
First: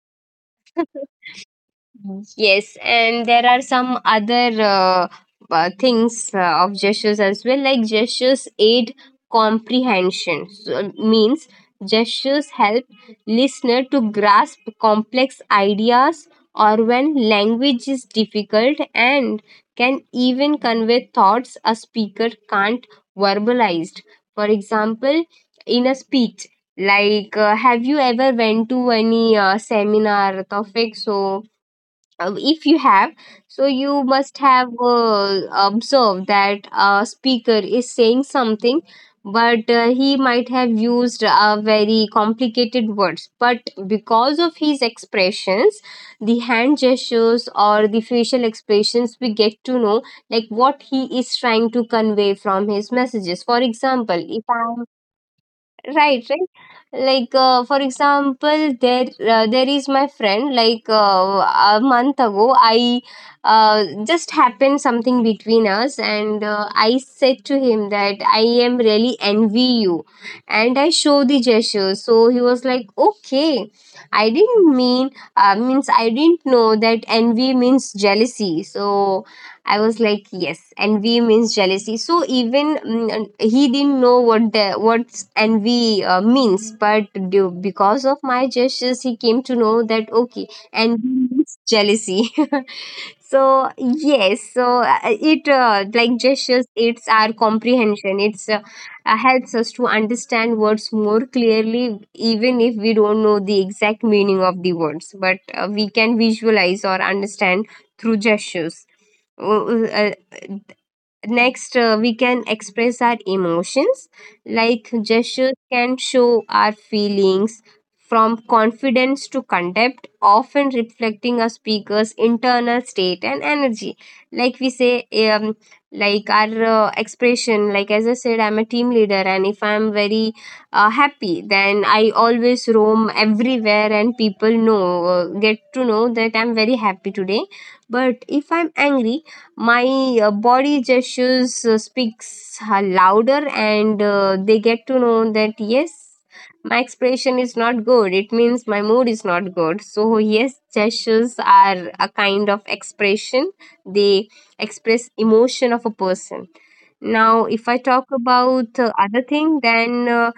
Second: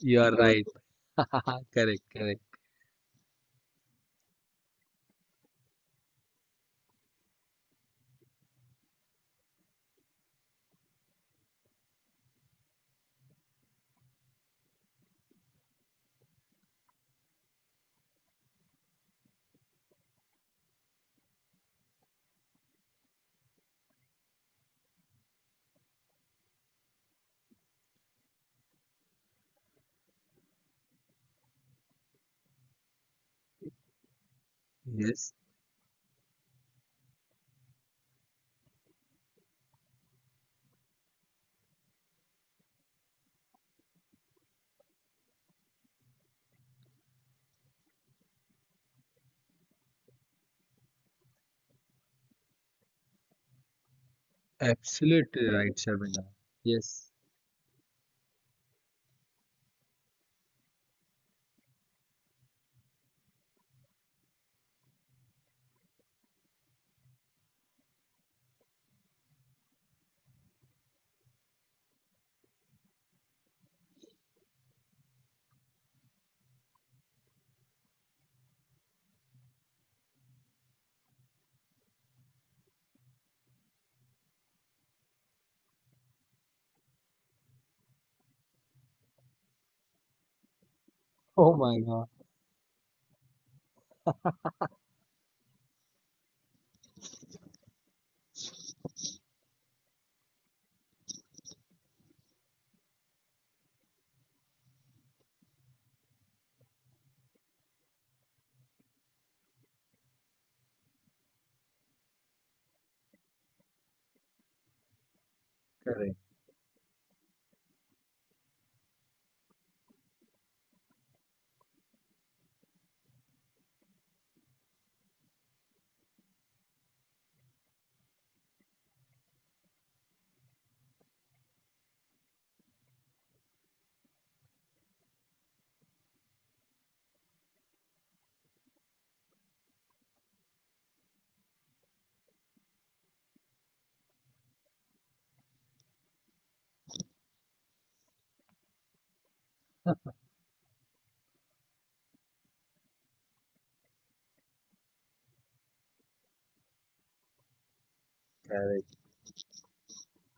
you are right. Correct, correct. Yes, and there are some other things of gestures as well, like gestures aid comprehension. So, it means gestures help listener to grasp complex ideas or when language is difficult and can even convey thoughts a speaker can't verbalize. For example, in a speech, like have you ever went to any seminar, Tawfiq? If you have, you must have Yes. Observed that a speaker is saying something but he might have used very complicated words, but because of his expressions, the hand gestures or the facial expressions, we get to know like what he is trying to convey from his messages. For example, if I. Absolutely right, Shabina. Right, right. Yes. Like for example, there there is my friend. Like a month ago, I just happened something between us, and I said to him that I am really envy you, and I show the gesture, so he was like, okay, I didn't mean, means, I didn't know that envy means jealousy. So I was like, yes, envy means jealousy. So even he didn't know what what envy means, but because of my gestures, he came to know that, okay, envy Oh means my God. jealousy. So yes, so it like gestures, it's our comprehension. It's helps us to understand words more clearly, even if we don't know the exact meaning of the words, but we can visualize or understand through gestures. Oh, Uh, next, we can express our emotions, like gestures can Correct, show our feelings from confidence to contempt, often reflecting a speaker's internal state and energy. Like we say like our expression. Like, as I said, I'm a team leader, and if I'm very happy, then I always roam everywhere and people know, get to know that I'm very happy today. But if I'm angry, my body gestures speaks louder, and they get to know that, yes, my expression is not good. It means my mood is not good. So yes, gestures are a kind of expression. They express emotion of a person. Now, if I talk about correct. other thing, then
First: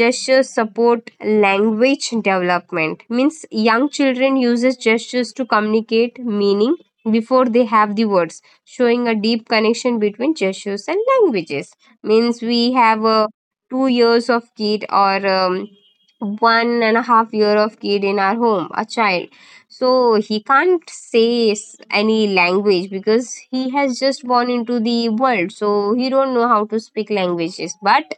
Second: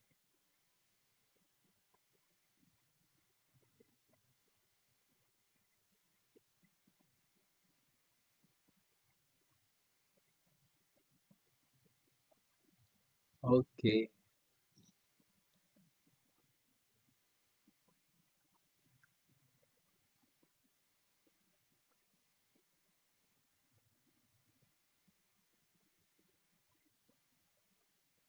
gestures support language development. Means young children uses gestures to communicate meaning before they have the words, showing a deep connection between gestures and languages. Means we have a two Okay, years of kid, or one and a half year of kid in our home, a child. So he can't say any language, because he has just born into the world. So he don't know how to speak languages. But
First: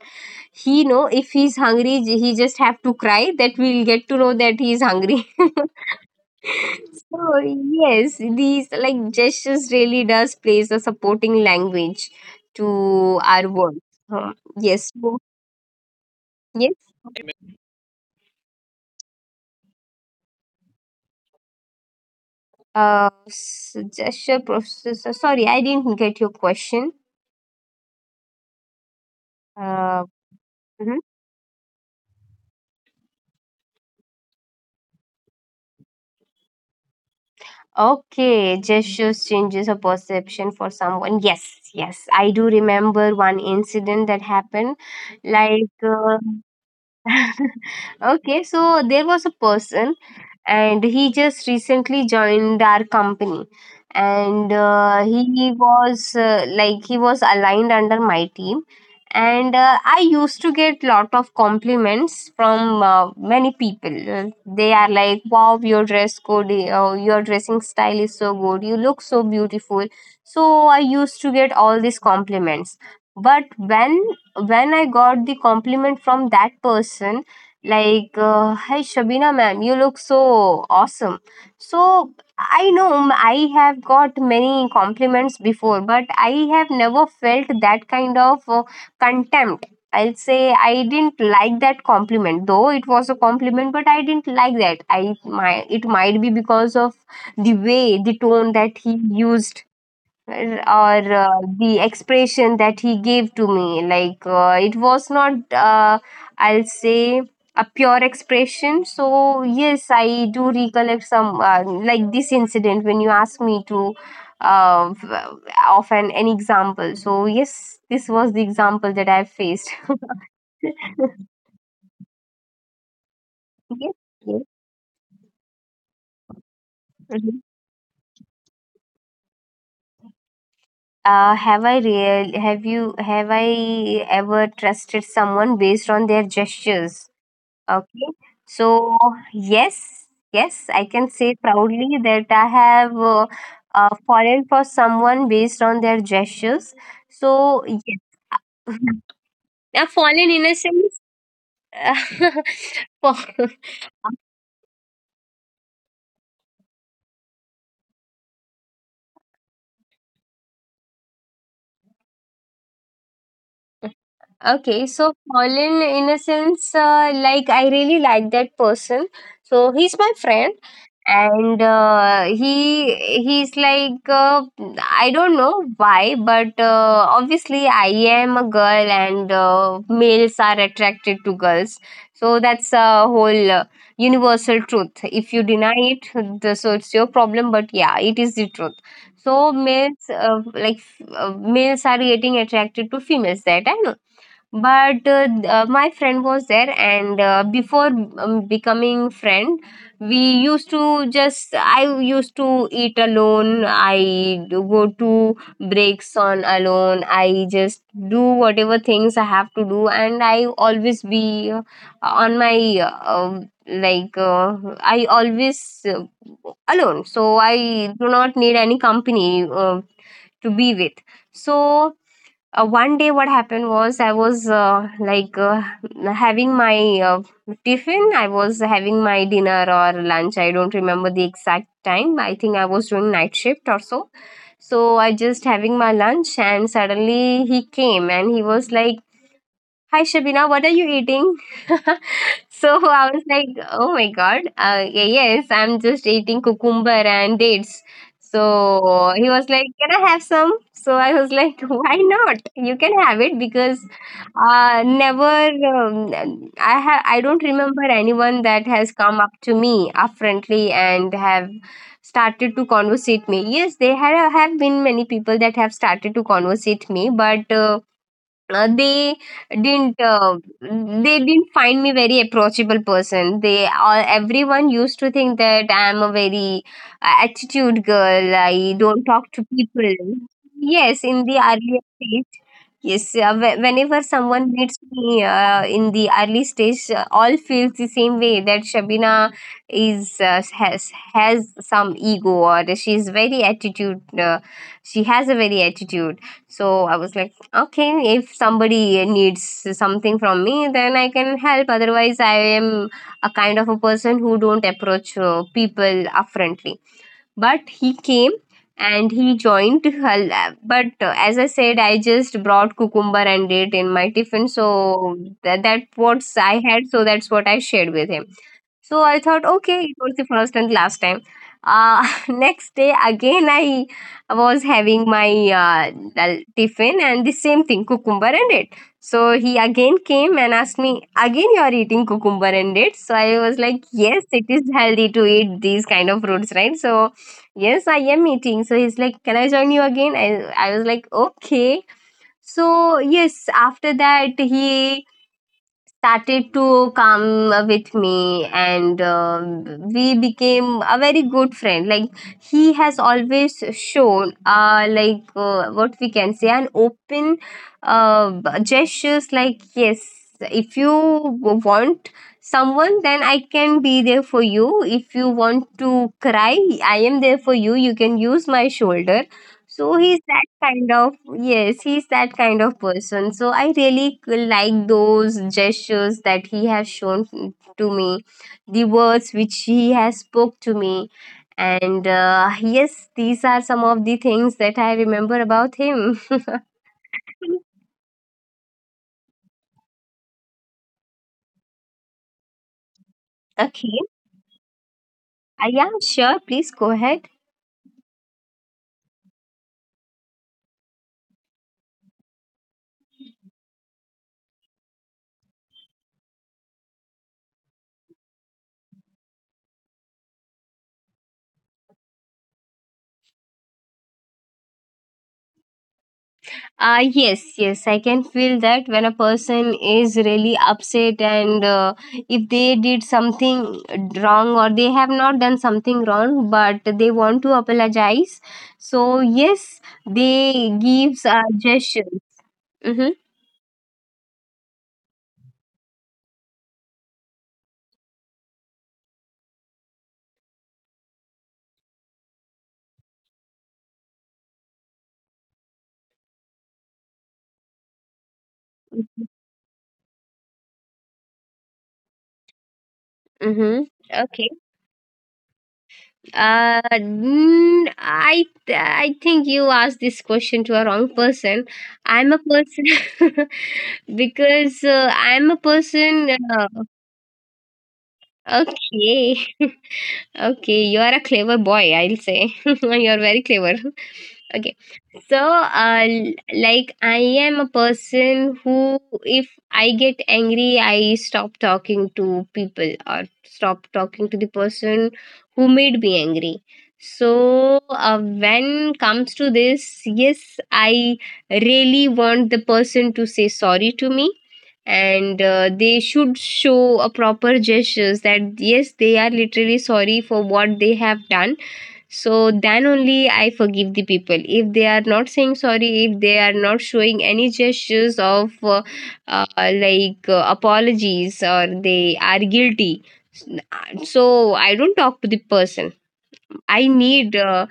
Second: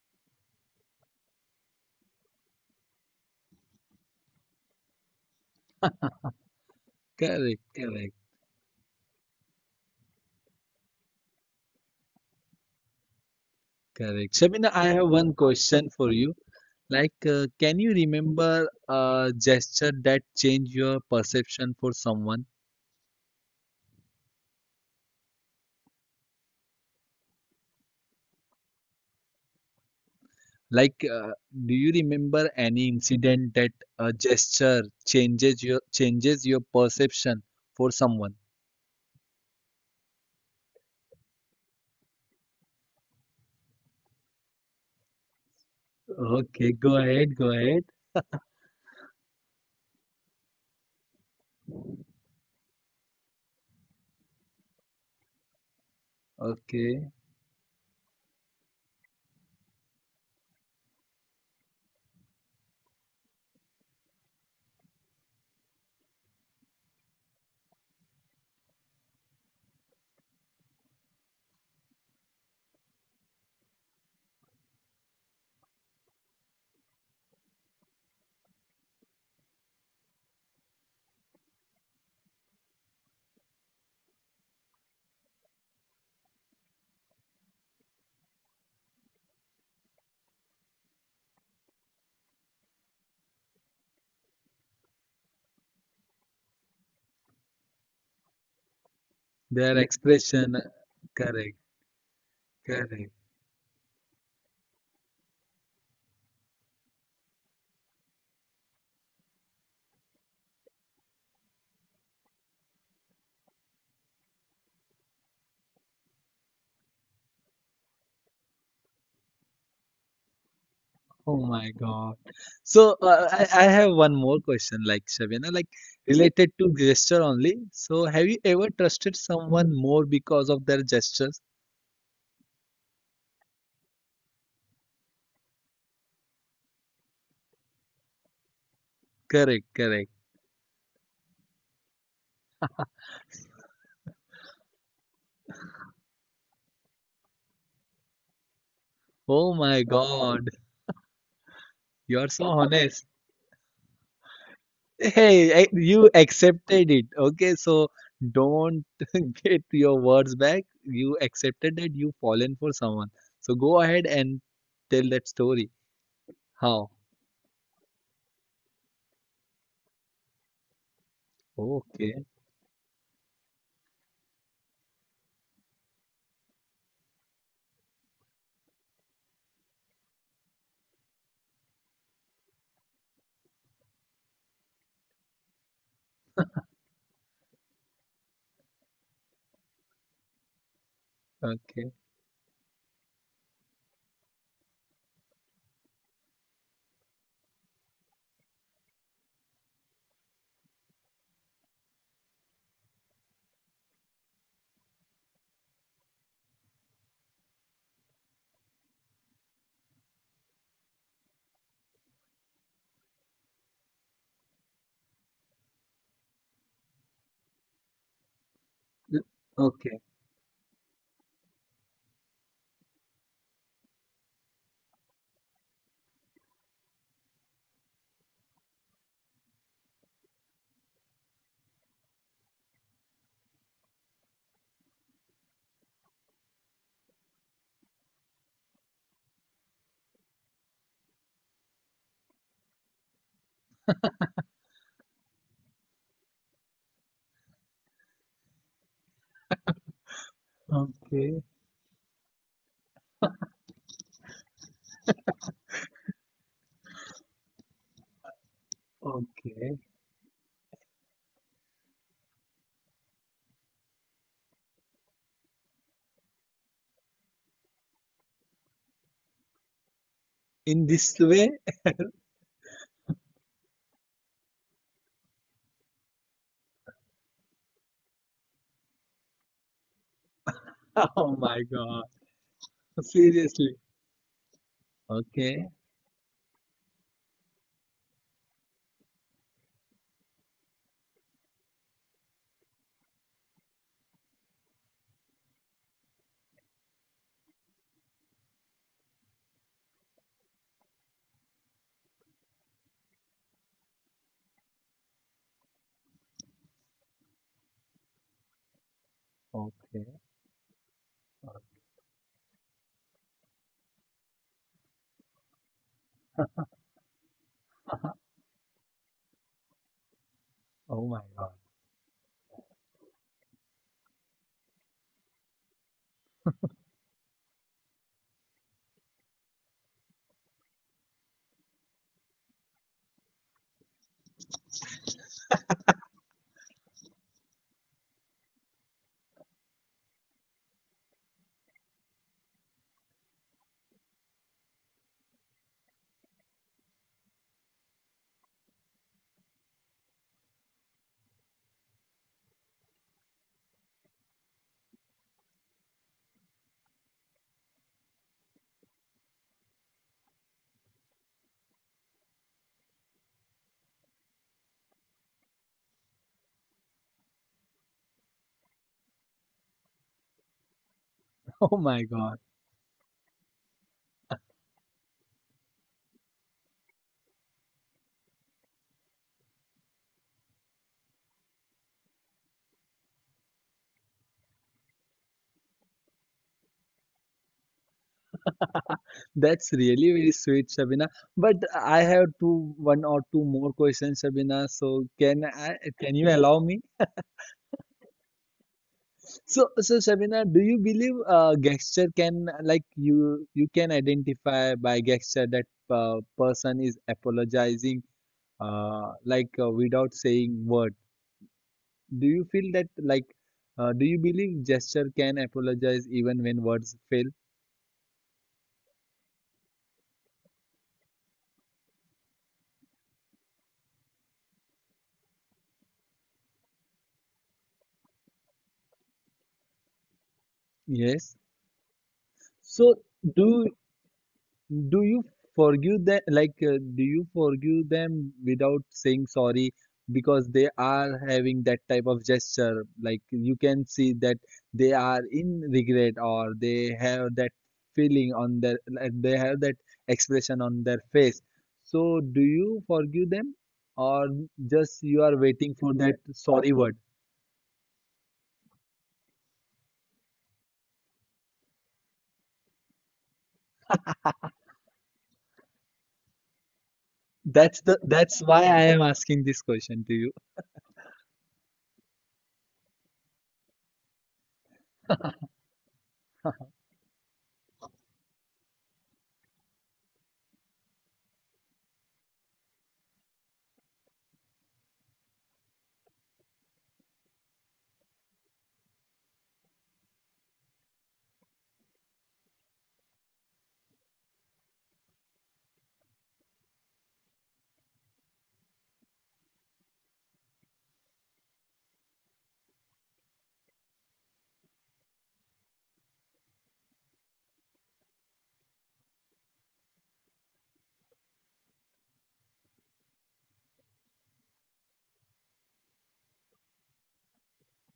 he know if he's hungry, he just have to cry. That we'll get to know that he's hungry. Oh, correct, yes, correct, these like gestures really does plays a supporting language to our world. correct. Huh. Shabina, I have Yes, one question for you. Like, yes. Can you remember a gesture that changed your perception for someone? Gesture processor. Sorry, I didn't get your question. Like, do you Uh, remember any mhm. incident that a gesture changes your perception for someone? Okay, gestures changes a perception for someone. Yes, yes, I do remember one incident that happened. Okay, go Like, ahead, go ahead. okay, so there was a person, and he just recently joined our company, and he was Okay, like he was aligned under my team, and I used to get lot of compliments from many people. They are like, wow, your dress code, your dressing style is so good, you look so beautiful. So I used to get all these compliments, but when I got the compliment from that person, like hi Shabina ma'am, you look so awesome. So I know, I have got many compliments before, but I have never felt that kind of contempt, I'll say. I didn't like that compliment. Though it was a compliment, but I didn't like that. I my, it might be because of the way, the tone that their he used, expression, correct, or the correct. expression that he gave to me. Like it was not I'll say a pure expression. So yes, I do recollect some like this incident when you asked me to uh, of an example. So yes, this was the example that I faced. Oh Yes, my God. So I have one more question, like yes. Shabina, like related to gesture only. So have Mhm. you ever trusted someone more because of their gestures? Have I real have you, have I ever trusted someone based on their gestures? Okay. Correct, So, correct. yes, yes, I can say proudly that I have fallen for someone based on their gestures. So, yes, Oh my God, I fallen in a sense. you are so honest. fall- Hey, you accepted it. Okay, so don't get your words back. You accepted that you fallen for someone. So go ahead and tell that story. okay, so fallen How? in a sense, like I really like that person. So, he's my friend. Okay, And he, he's like I don't know why, but obviously I am a girl, and males are attracted to girls. So that's a whole universal truth. If you deny it, so it's your problem, but yeah, it is the truth. So males okay, males are getting attracted to females, that I know. But my friend was there, and before becoming friend, we used to just, I used to eat alone, I do go to breaks on alone, I just do whatever things I have to do, and I always be on my like I always alone. So I do not need any okay, company to be with. So one day, what happened was, I was like having my tiffin. I was having my dinner or lunch, I don't remember the exact time. I think I was doing night shift or so. So I just having my lunch, and suddenly he came, and he was like, hi Shabina, what are you eating? So I was like, oh my god, yes, I'm just eating cucumber and dates. So he was like, can I have okay, some? So I was like, why not? You can have it. Because never I don't remember anyone that okay. has come up to me upfrontly and have started to conversate me. Yes, there have been many people that have started to conversate me, but. They In didn't, this way? they didn't find me very approachable person. They all, everyone used to think that I am a very attitude girl, I don't talk to people. Oh my Yes, God. in the earlier stage. Seriously. Yes, whenever someone Okay. meets me in the early stage, all feels the same way, that Shabina is, has some ego, or she's very attitude, uh, she has a very attitude. So I was like, okay, if somebody needs something from me, then I can help. Otherwise, I am a kind of a person who don't approach people upfrontly. But he came, and Okay. he joined her lab. But as I said, I just brought cucumber and it in my tiffin. So that what I had. So that's what I shared with him. So I thought, okay, it Oh was the my first God. and last time. Next day again, I was having my tiffin, and the same thing, cucumber and it. So he again came and asked me, again you are eating cucumber and it. So I was like, yes, it is healthy to eat these kind of fruits, right? So yes, I am eating. So he's like, can I join you again? I was like, okay. So yes, after that, he started to come with me, and we became a very good friend. Like he has always shown like what we can say, an open gestures, like, yes, if you want someone, then I can be there for you. If you want to cry, I am there for you, you can use my shoulder. So he's that Oh kind my of, God. yes, he's that kind of person. So I really like those gestures that he has shown to me, the words which he has spoke to me. And yes, these are some of the things that I remember about him. That's really very sweet, Shabina. But I have two, one or two more questions, Shabina. Okay, So can I, can you allow me? yeah, sure, please go ahead. So, so Shabina, do you believe gesture can, like you can identify by gesture that person is apologizing, without saying word? Do you feel that, like, do you believe gesture can apologize even when words fail? Ah, yes, yes, I can feel that when a person is really upset, and if they did something wrong, or they have not done something wrong but they want to apologize. So, yes, Yes. they gives a So, gesture. do Mm-hmm. do you forgive them? Like, do you forgive them without saying sorry, because they are having that type of gesture? Like, you can see that they are in regret, or they have that feeling on their, like, they have that expression on their face. So, do you forgive them, or Mm-hmm. just you are Okay. waiting for that sorry word? I think you asked this question to a wrong person. I'm a person. Because I'm a person. That's the that's why I am asking this question Okay. to you. Okay, you are a clever boy, I'll say. You're very clever. Okay. So, like, I am a person who, if I get angry, I stop talking to people, or stop talking to the person who made me angry. So, when comes to this, yes, I really want the person to say sorry to me, and they should show a proper gestures that, yes, they are literally sorry for what they have done. So then only I forgive the people. If they are not saying sorry, if they are not showing any gestures of like apologies or they are guilty, so I don't talk to the person. I need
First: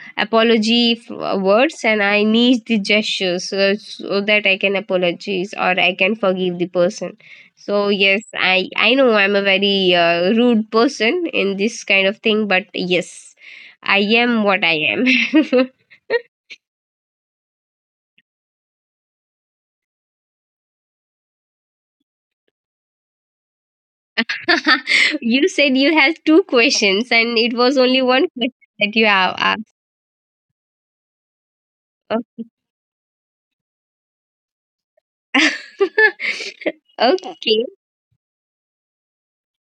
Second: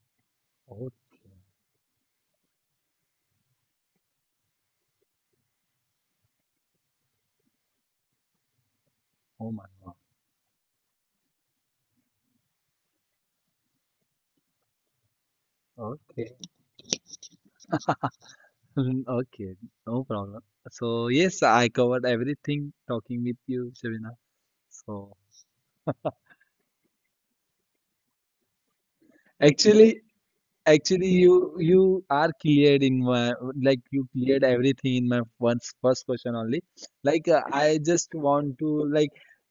Oh, apology words, and I need the gestures, so, so that I can apologize or I can forgive the person. So yes, I know I'm a oh my very God. Rude person in this kind of thing, but yes, I am what I am. Okay. Okay. No problem. So yes, I covered everything talking with you, Shavina. So You said you had two questions, and it was only one question that you have asked. actually, actually, you Okay. are cleared in my, like you cleared everything in my first first question only. Like Okay. I just want to like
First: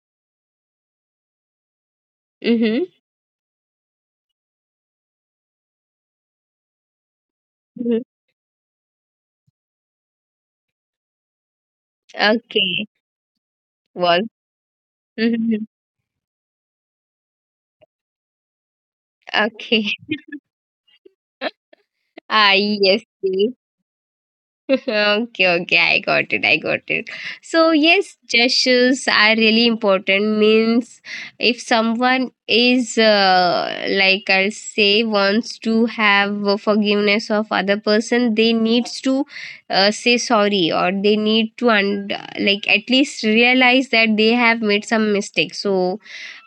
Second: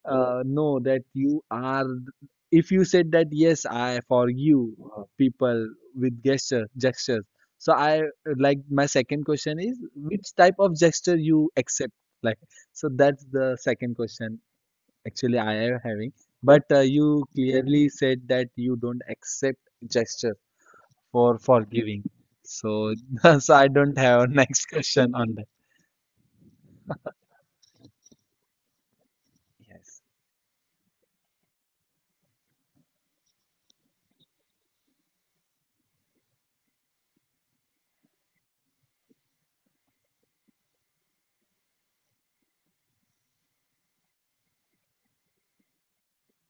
know that you are, if Mm-hmm. you said that yes I for you people with gesture gestures. So I, Mm-hmm. like my second question is, which type of gesture you accept, like, so Okay. that's the second Was. question actually I Hmm. am having. But you clearly said that you don't accept Okay. gesture for forgiving. Ah, So, yes. so See. I don't have a next question on that. Okay, okay, I got it, I got it. So yes, gestures are really Yes. important. Means if someone is like I'll say wants to have a forgiveness of other person, they needs to say sorry, or they need to, and like at least realize that they have made some mistake. So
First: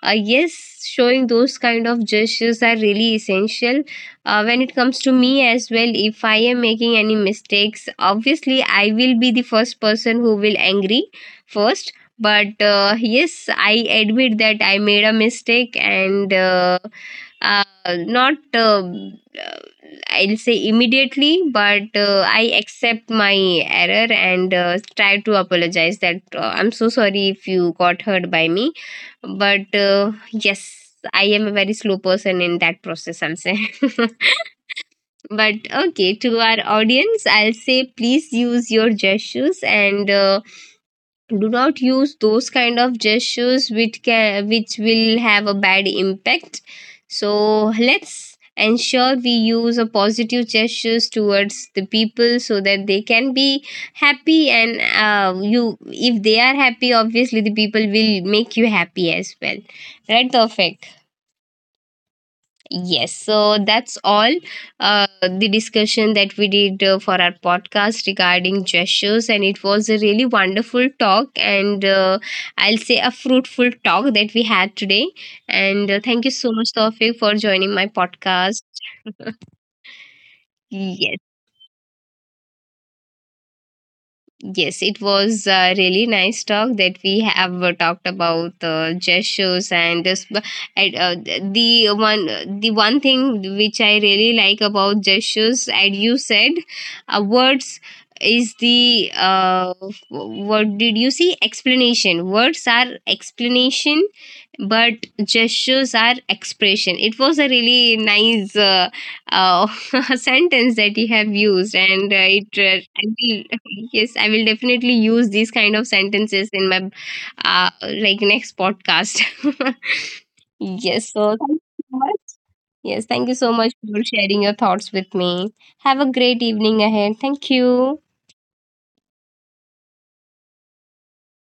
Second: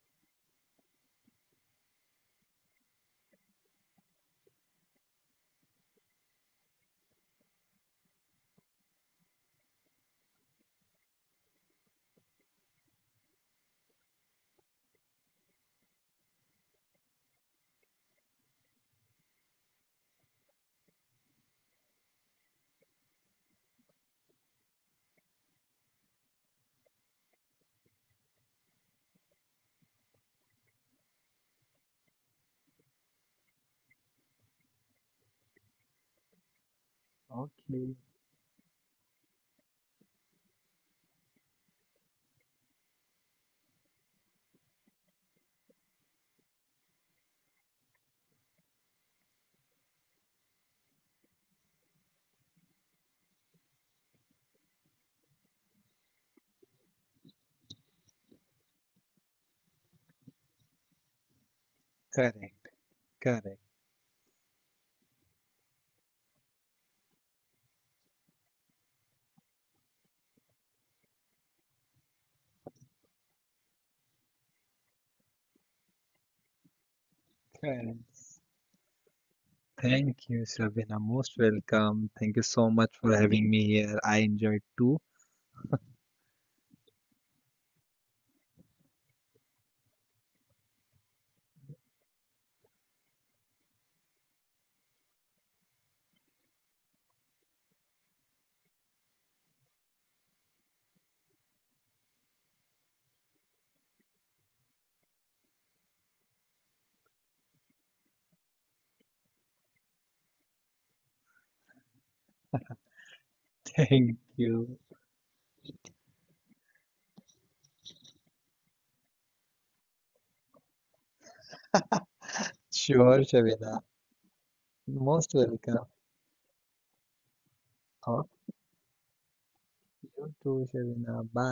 yes, showing those kind of gestures are really essential. When it comes to me as well, if I am making any mistakes, obviously I will be the first person who will angry first. But yes, I admit that I made a mistake, and not uh, I'll say, immediately, but I accept my error, and try to apologize that, I'm so sorry if you got hurt by me. But yes, I am a very slow person in that process, I'm saying. But okay, to our audience, I'll say, Okay. please use your gestures, and do not use those kind of gestures which can, which will have a bad impact. So let's ensure we use a positive gestures towards the people, so that they can be happy. And you, if they are happy, obviously the people will make you happy as well, right? Perfect. Correct. Yes, so Correct. that's all the discussion that we did for our podcast regarding gestures, and it was a really wonderful talk, and I'll say a fruitful talk that we had today. And thank you so much, Tawfiq, for joining my Correct. podcast. Thank you, Shabina. Yes. Most welcome. Thank you so much for having me here. I enjoyed Yes, it too. was a really nice talk that we have talked about gestures and this. And, Uh, the the one thing which I really like about gestures, and you said, words is the what did you see? Explanation. Words are explanation, but gestures are expression. It was a really nice uh, sentence that you have used, and it I will, Thank yes, I will you. definitely use these kind of sentences in my uh, like next podcast. Yes, so thank you so much. Yes, Sure, thank you so much Shabina. for sharing your thoughts with Most me. welcome. Have a great evening ahead, thank you. Okay, you too, Shabina. Bye.